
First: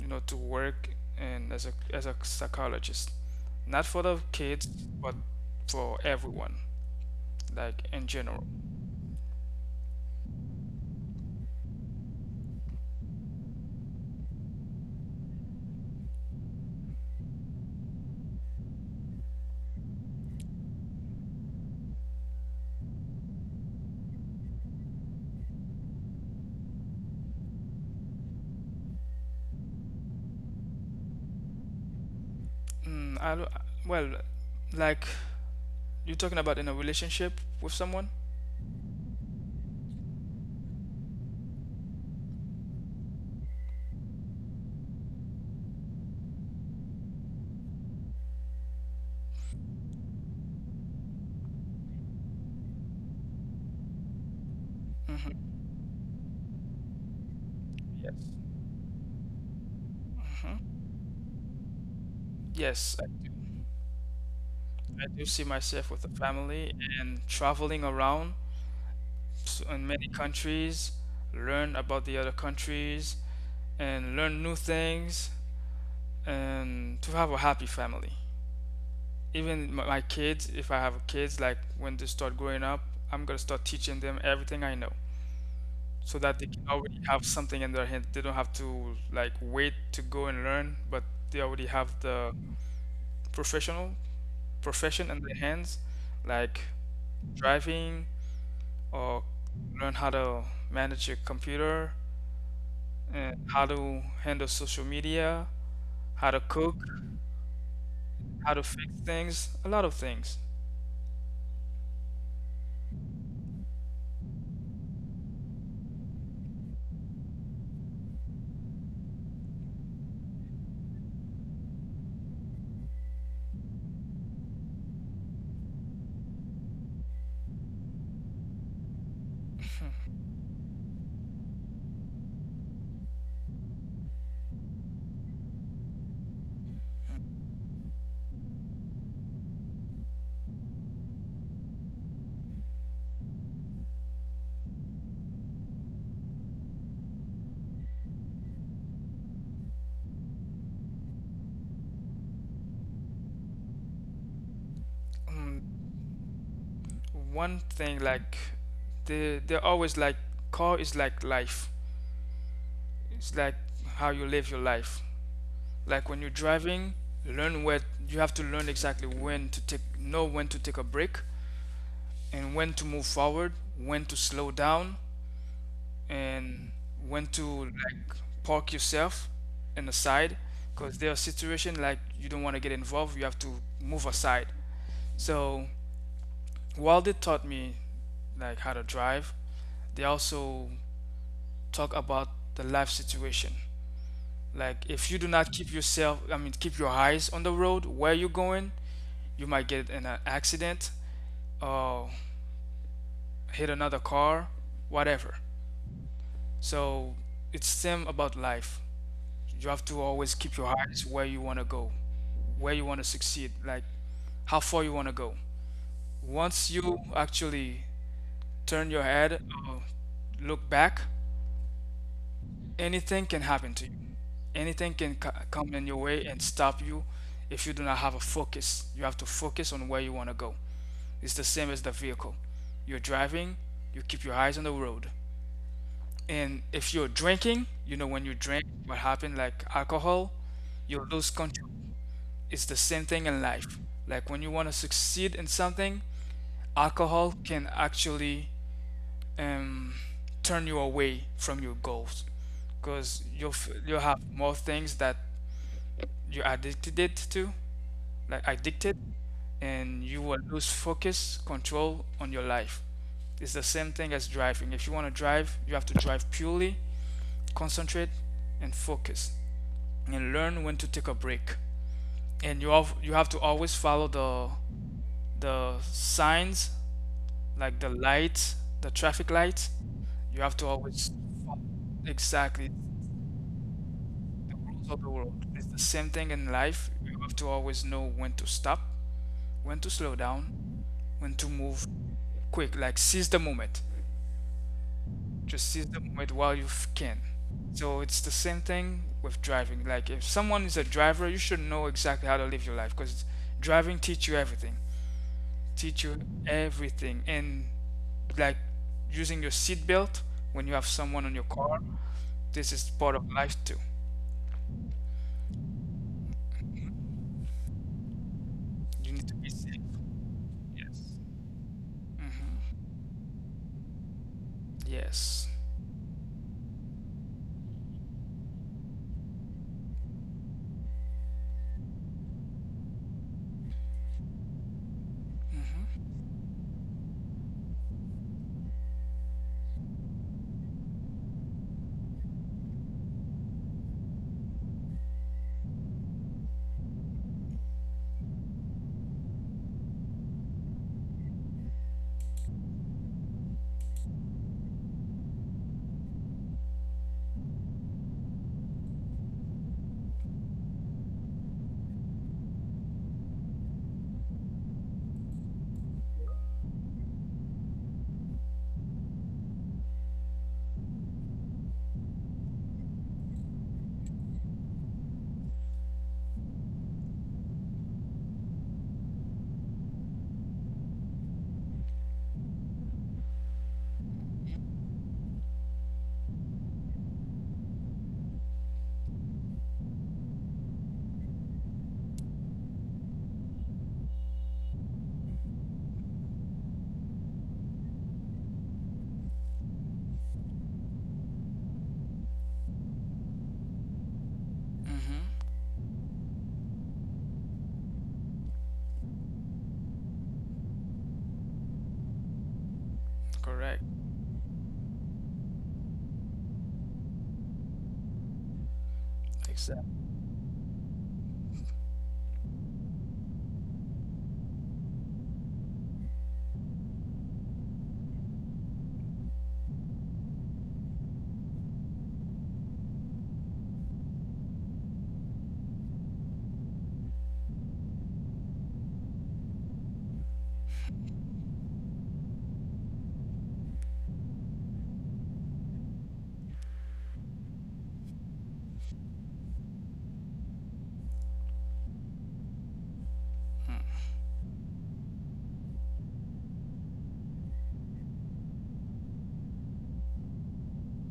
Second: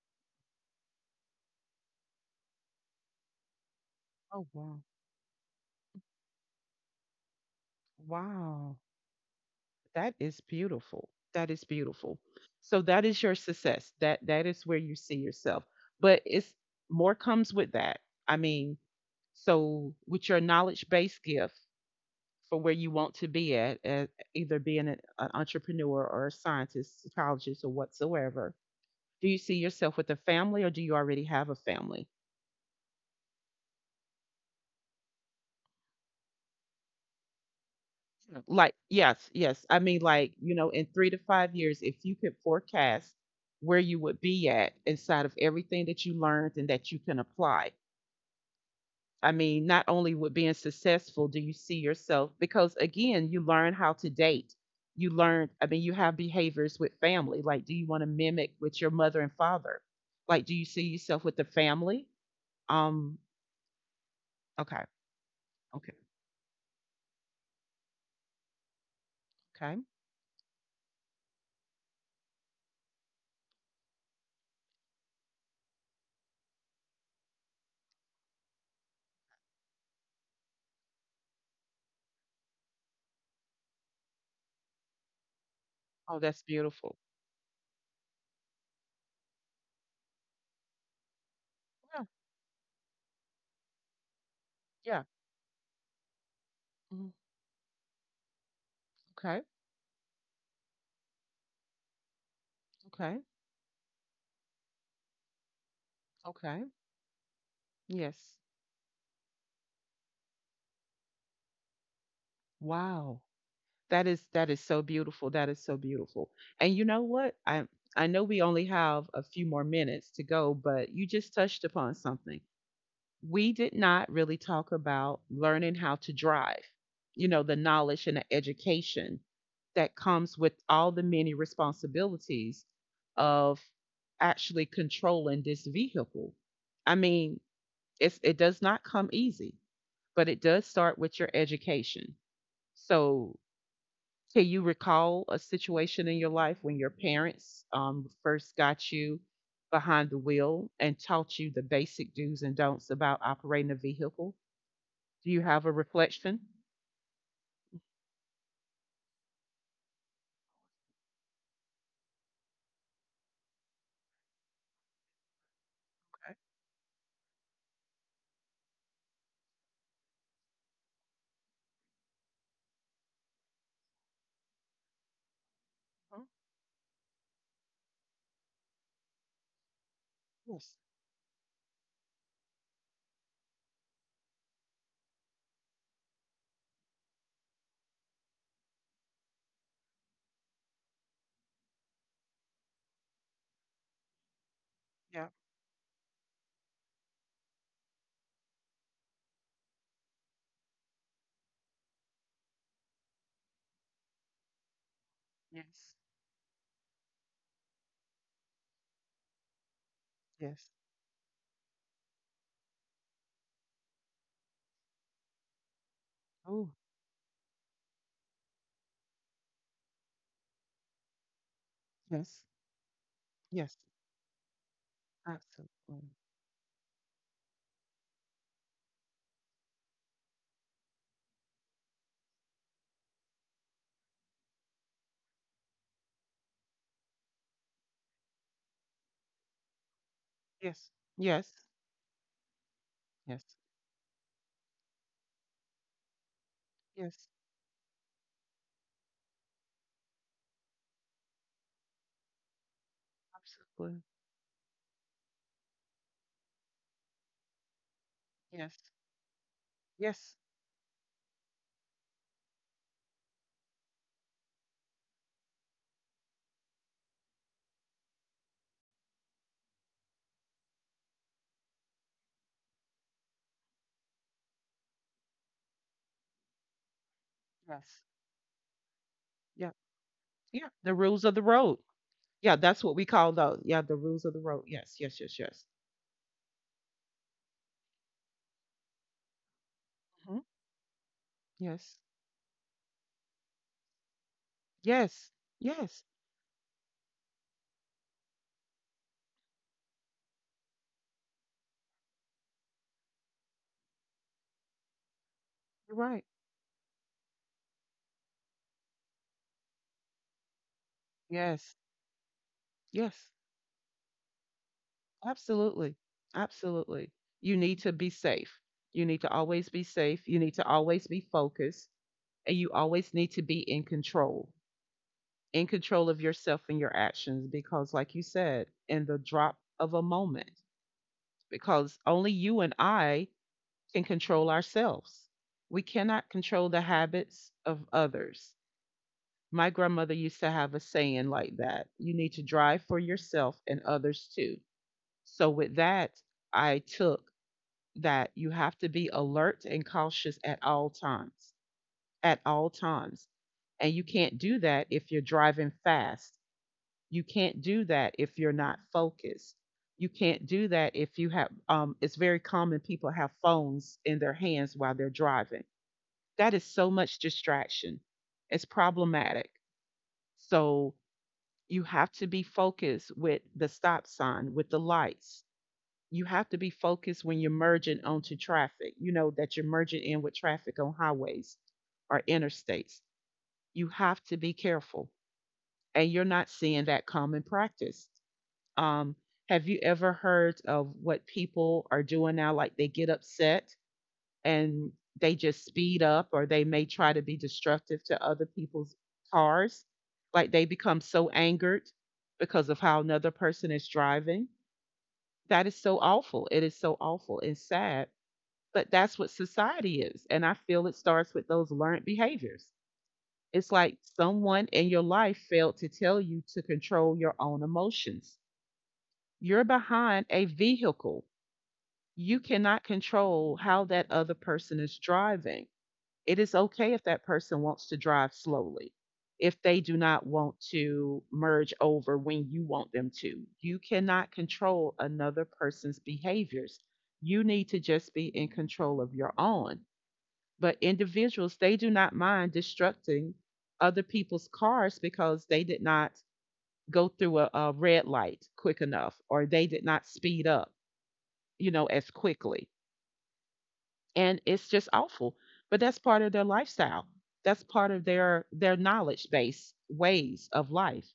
Speaker 2: you know, to work and as a as a psychologist. Not for the
Speaker 1: Oh
Speaker 2: kids,
Speaker 1: wow.
Speaker 2: but for everyone, like in general.
Speaker 1: Wow. That is beautiful. That is beautiful. So that is your success. That that is where you see yourself. But it's more comes with that. I mean, so with your knowledge based gift for where you want to be at, at either being an, an entrepreneur or a scientist, psychologist, or whatsoever, do you see yourself with a family, or do you already have a family?
Speaker 2: Mm, I, lo- well, like, you're talking about in a relationship with someone?
Speaker 1: Like, yes, yes. I mean, like, you know, in three to five years, if you could forecast where you would be at inside of everything that you learned and that you can apply. I mean, not only with being successful, do you see yourself, because again, you learn how to date. You
Speaker 2: Hmm.
Speaker 1: learn, I mean, you have behaviors with family. Like, do you want to
Speaker 2: Yes.
Speaker 1: mimic with your mother and father? Like, do you
Speaker 2: Hmm.
Speaker 1: see yourself with the family?
Speaker 2: Yes.
Speaker 1: Um, okay,
Speaker 2: I do see myself
Speaker 1: okay,
Speaker 2: with a family, and traveling around s-
Speaker 1: okay.
Speaker 2: in many countries, learn about the other countries, and learn new things, and to have a happy family. Even my my kids, if I have kids, like when they start growing up, I'm gonna start teaching them everything I know
Speaker 1: Oh,
Speaker 2: so that
Speaker 1: that's
Speaker 2: they can
Speaker 1: beautiful.
Speaker 2: already have something in their hand. They don't have to like wait to go and learn, but they already have
Speaker 1: Yeah,
Speaker 2: the professional
Speaker 1: yeah.
Speaker 2: profession in their hands, like
Speaker 1: Mhm.
Speaker 2: driving, or
Speaker 1: Okay,
Speaker 2: learn how to manage your computer,
Speaker 1: okay,
Speaker 2: and how to handle social media, how to
Speaker 1: okay.
Speaker 2: cook,
Speaker 1: Yes.
Speaker 2: how to fix things, a lot of things.
Speaker 1: Wow. That is that is so beautiful. That is so beautiful. And you know what? I I know we only have a few more minutes to go, but you just touched upon something. We did not really talk about learning how to drive. You know, the knowledge and the education that comes with all the many responsibilities of actually controlling this vehicle. I mean, it's it does not come easy, but it does start with your education. So can you recall a situation in your life when your parents um, first got you behind the wheel and taught you the basic do's and don'ts about operating a vehicle? Do you have a
Speaker 2: Mm,
Speaker 1: reflection?
Speaker 2: one thing like they they're always like, car is like life. It's like how you live your life. Like when you're driving, learn where you have to learn exactly when to take know when to take a break, and when to move forward, when to slow down, and when to like park yourself in the side because there are situations like you don't want to get involved, you have to move aside. So while they taught me like how to drive, they also talk about the life situation. Like if you do not keep yourself, i mean keep your eyes on the road where you're going, you might get in an accident or hit another car, whatever. So it's them about life. You have to always keep your eyes where you want to go, where you want to succeed, like how far you want to go. Once
Speaker 1: Oh,
Speaker 2: you actually turn your head or look back,
Speaker 1: yes,
Speaker 2: anything can happen
Speaker 1: yes,
Speaker 2: to you. Anything can co- come in your
Speaker 1: absolutely.
Speaker 2: way and stop you if you do not have a focus. You have to focus on where you want to go. It's the same as the vehicle. You're driving, you keep your eyes on the road. And if you're drinking, you know when you drink, what happened, like alcohol,
Speaker 1: Yes,
Speaker 2: you lose
Speaker 1: yes,
Speaker 2: control. It's the same thing in
Speaker 1: yes,
Speaker 2: life. Like when you want to succeed in something,
Speaker 1: yes,
Speaker 2: alcohol can actually um, turn you away from your goals because you'll f-
Speaker 1: absolutely.
Speaker 2: you'll have more things that you're addicted to, like
Speaker 1: Yes,
Speaker 2: addicted, and you
Speaker 1: yes,
Speaker 2: will lose focus, control on your life. It's the same thing as driving. If you want to drive, you have to drive purely, concentrate, and focus, and learn when to take a break. And you have you have to always follow the the signs, like the
Speaker 1: yes,
Speaker 2: lights, the traffic
Speaker 1: yeah,
Speaker 2: lights, you have
Speaker 1: yeah.
Speaker 2: to
Speaker 1: The
Speaker 2: always
Speaker 1: rules of the
Speaker 2: follow
Speaker 1: road. Yeah,
Speaker 2: exactly
Speaker 1: that's what we call those. Yeah, the rules of the road.
Speaker 2: the
Speaker 1: Yes,
Speaker 2: rules of the
Speaker 1: yes, yes,
Speaker 2: road.
Speaker 1: yes.
Speaker 2: It's the same thing in life. You have to always know when to stop, when to slow
Speaker 1: Hmm.
Speaker 2: down, when to move
Speaker 1: Yes,
Speaker 2: quick. Like seize the moment.
Speaker 1: yes,
Speaker 2: Just seize
Speaker 1: yes.
Speaker 2: the moment while you f- can. So it's the same thing with driving. Like if someone is a driver, you should know exactly how to live your life because driving teach you everything.
Speaker 1: You're
Speaker 2: Teach
Speaker 1: right.
Speaker 2: you everything and like using your seatbelt when you have someone on your
Speaker 1: Yes,
Speaker 2: car. This is part
Speaker 1: yes,
Speaker 2: of life too.
Speaker 1: absolutely. Absolutely. You need to be safe. You
Speaker 2: You
Speaker 1: need to
Speaker 2: need to be
Speaker 1: always be
Speaker 2: safe.
Speaker 1: safe. You need to
Speaker 2: Yes.
Speaker 1: always be focused. And
Speaker 2: Mm-hmm.
Speaker 1: you always need to be in control,
Speaker 2: Yes.
Speaker 1: in control of yourself and your actions. Because, like you said, in the drop of a moment, because only you and I can control ourselves. We
Speaker 2: Hmm.
Speaker 1: cannot control the habits of others. My grandmother used to have a saying like that you need to drive for yourself and others too. So, with that, I took that you have to be alert and cautious at all time at all times and you can't do that if you're driving fast. You can't do that if you're not focused. You can't do that if you have um, it's very common people have phones in their hands while they're driving. That is so much distraction. It's problematic. So you have to be focused with the stop sign, with the lights. You have to be focused when you're merging onto traffic, you know, that you're merging in with traffic on highways or interstates. You have to be careful. And you're not seeing that common practice. Um, have you ever heard of what people are doing now? Like they get upset and they just speed up, or they may try to be destructive to other people's cars. Like they become so angered because of how another person is driving.
Speaker 2: Hmm.
Speaker 1: That is so awful. It is so awful and sad, but that's what society is. And I feel it starts with those learned behaviors. It's
Speaker 2: Correct.
Speaker 1: like someone in your life failed to tell you to control your own emotions. You're
Speaker 2: Exactly.
Speaker 1: behind a vehicle. You cannot control how that other person is driving. It is okay if that person wants to drive slowly, if they do not want to merge over when you want them to. You cannot control another person's behaviors. You need to just be in control of your own. But individuals, they do not mind destructing other people's cars because they did not go through a, a red light quick enough or they did not speed up, you know, as quickly. And it's just awful. But that's part of their lifestyle. That's part of their their knowledge based ways of life.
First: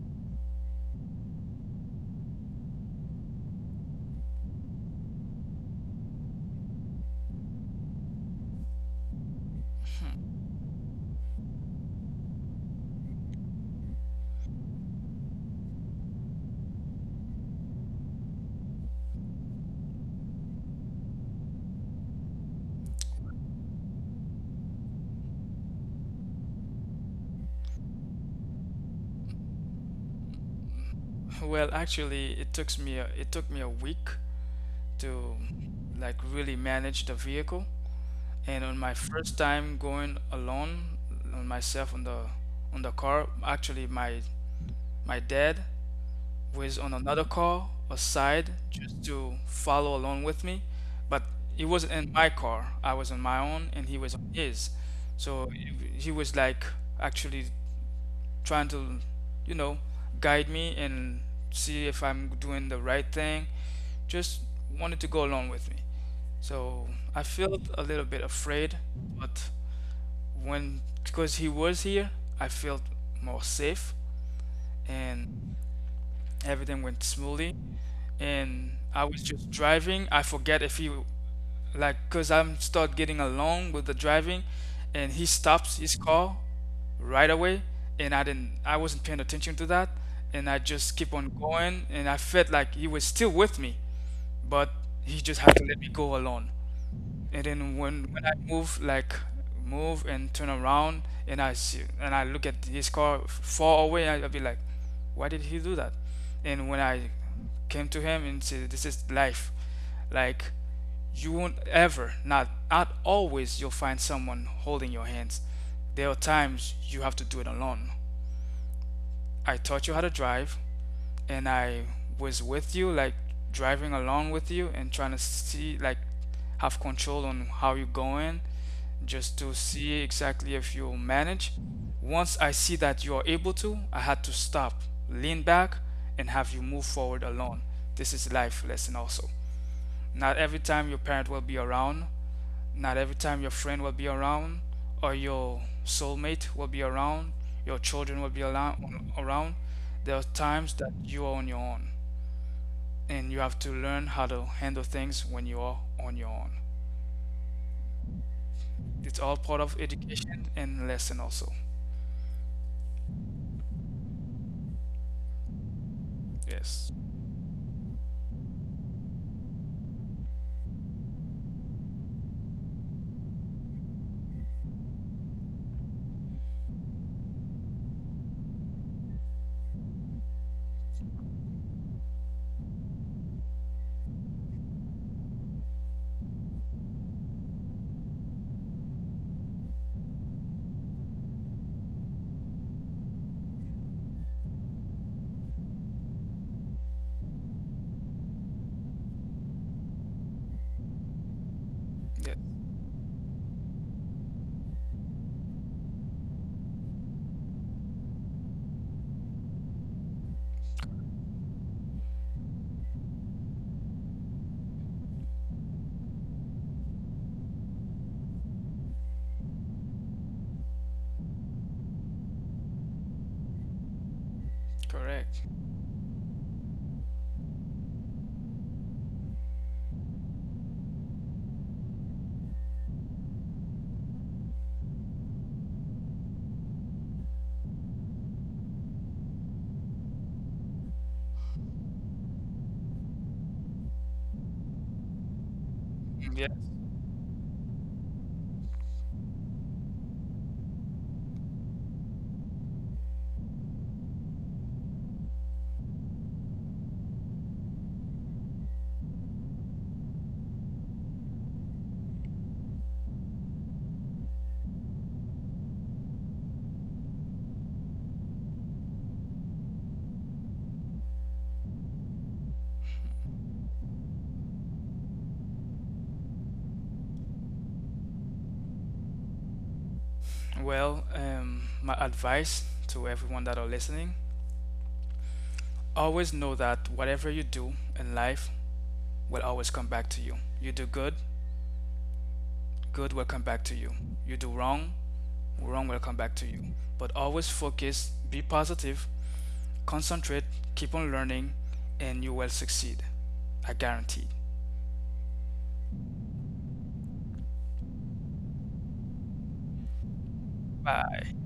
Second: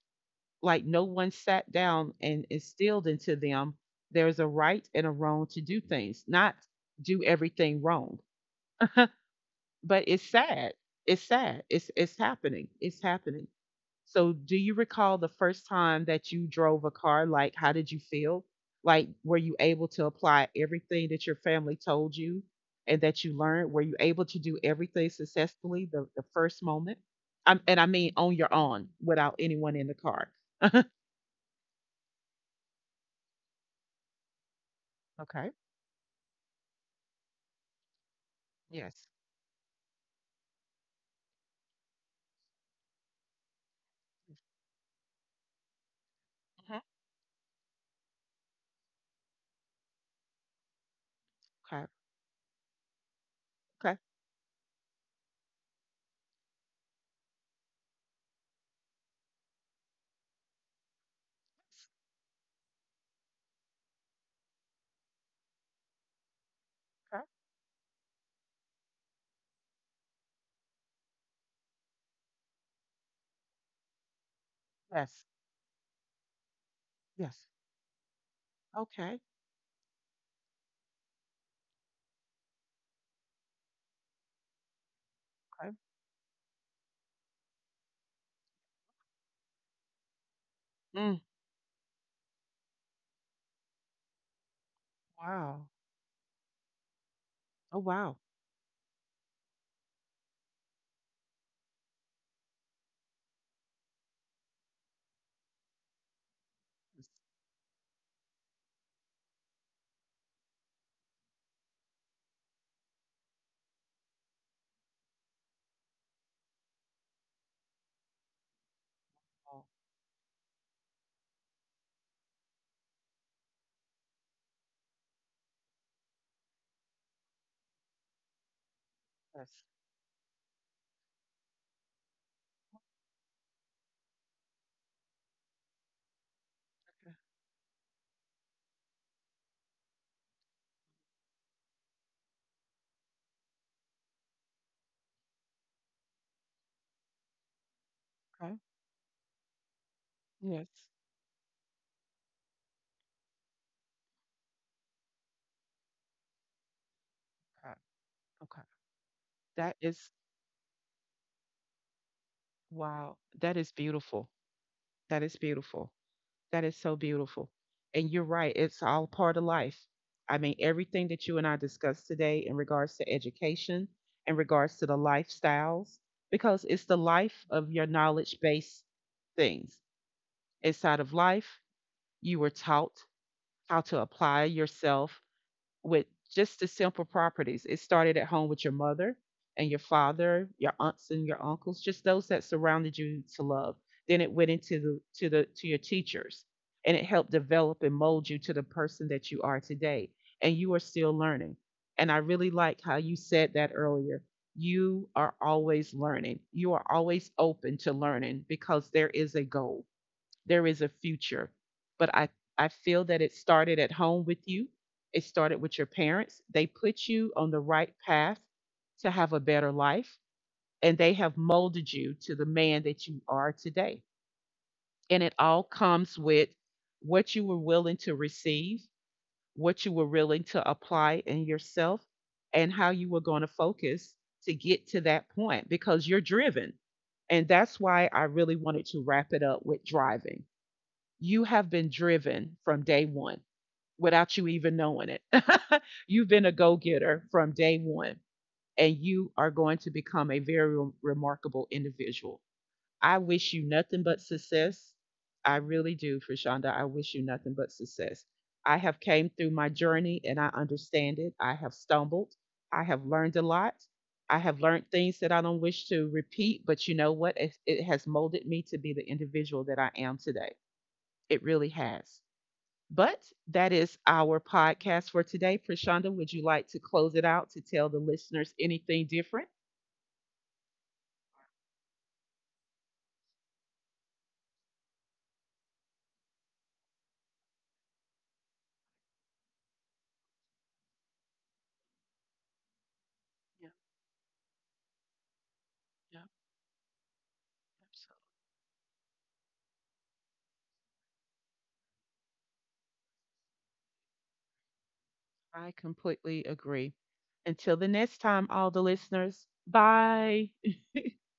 Speaker 1: Like no one sat down and instilled into them there's a right and a wrong to do things, not do everything wrong, but it's sad. It's sad. It's it's happening. It's happening. So do you recall the first time that you drove a car? Like how did you feel? Like were you able to apply everything that your family told you and that you learned? Were you able to do everything successfully the, the first moment? i and I mean on your own without anyone in the car.
Speaker 2: Well, actually, it took me a, it took me a week to
Speaker 1: Okay.
Speaker 2: like really manage the vehicle. And on my
Speaker 1: Yes.
Speaker 2: first time going alone, on myself on the on the car, actually my my dad who is
Speaker 1: Hmm.
Speaker 2: on another call aside just to follow along with me. But he was
Speaker 1: Okay.
Speaker 2: in my car. I was on my own and he
Speaker 1: Okay.
Speaker 2: was on his. So he was like actually trying to, you know, guide me and see if I'm doing the right thing. Just wanted to go along with me. So
Speaker 1: Okay.
Speaker 2: I felt a little bit afraid, but when because he was here, I felt more safe,
Speaker 1: Yes.
Speaker 2: and everything went
Speaker 1: Yes.
Speaker 2: smoothly. And I
Speaker 1: Okay.
Speaker 2: was just driving. I forget if he like because I'm start getting along with the driving, and he
Speaker 1: Okay.
Speaker 2: stops his car right away, and I didn't I wasn't paying attention to that, and I just keep
Speaker 1: Mm,
Speaker 2: on going, and I felt like he was still with me, but he just had to
Speaker 1: wow.
Speaker 2: let me go alone. And then
Speaker 1: Oh
Speaker 2: when
Speaker 1: wow.
Speaker 2: when I move like move and turn around and I see and I look at his car f- far away, I, I'll be like why did he do that. And when I came to him and said this is life, like you won't ever not not always you'll find someone holding your hands, there are times you have to do it alone. I
Speaker 1: Oh,
Speaker 2: taught you how to drive and I was with you, like driving along with you and trying to see, like have control on how you're going, just
Speaker 1: yes.
Speaker 2: to see exactly if you'll manage. Once I see that you're able to, I had to stop, lean back, and have you move forward alone. This is life lesson also. Not every time your parent will be around, not every time your friend will be around, or your soulmate will be around, your children will be
Speaker 1: Okay.
Speaker 2: around. There are
Speaker 1: Yes.
Speaker 2: times that you are on your own and you have to learn how to handle things when you are on your own.
Speaker 1: Okay. Okay.
Speaker 2: It's all part of
Speaker 1: That is
Speaker 2: education and lesson also.
Speaker 1: wow. That is beautiful. That is beautiful. That is
Speaker 2: Yes.
Speaker 1: so beautiful. And you're right. It's all part of life. I mean, everything that you and I discussed today in regards to education, in regards to the lifestyles, because it's the life of your knowledge based things. Inside of life, you were taught how to apply yourself with just the simple properties. It started at home with your mother and your father, your aunts and your uncles, just those that surrounded you to love. Then it went into the to the to your teachers and it helped develop and mold you to the person that you are today. And you are still learning. And I
Speaker 2: Yeah.
Speaker 1: really like how you said that earlier. You are always learning. You are always open to learning because there is a goal. There is a future. But I I feel that it started at home with you, started with your parents. They put you on the right path to have a better life, and they have molded you to the man that you are today. And it
Speaker 2: Correct.
Speaker 1: all comes with what you were willing to receive, what you were willing to apply in yourself, and how you were going to focus to get to that point because you're driven. And that's why I really wanted to wrap it up with driving. You have been driven from day one without you even knowing it. You've
Speaker 2: Yeah.
Speaker 1: been a go getter from day one and you are going to become a very re- remarkable individual. I wish you nothing but success. I really do, Frishonda. I wish you nothing but success. I have came through my journey and I understand it. I have stumbled. I have learned a lot. I have learned things that I don't wish to repeat, but you know what? It, it has molded me to be the individual that I am today. It really has. But that is our podcast for today. Prashanda, would you like to close it out to tell the listeners anything different?
Speaker 2: Well, um, my advice to everyone that are listening, always know that whatever you do in life will always come back to you. You do good, good will come back to
Speaker 1: Yeah,
Speaker 2: you. You do wrong, wrong will come
Speaker 1: yeah,
Speaker 2: back to you. But always focus,
Speaker 1: absolutely.
Speaker 2: be positive, concentrate, keep on learning, and you will succeed. I guarantee.
Speaker 1: I completely agree. Until the next time, all the listeners, bye.
Speaker 2: Bye.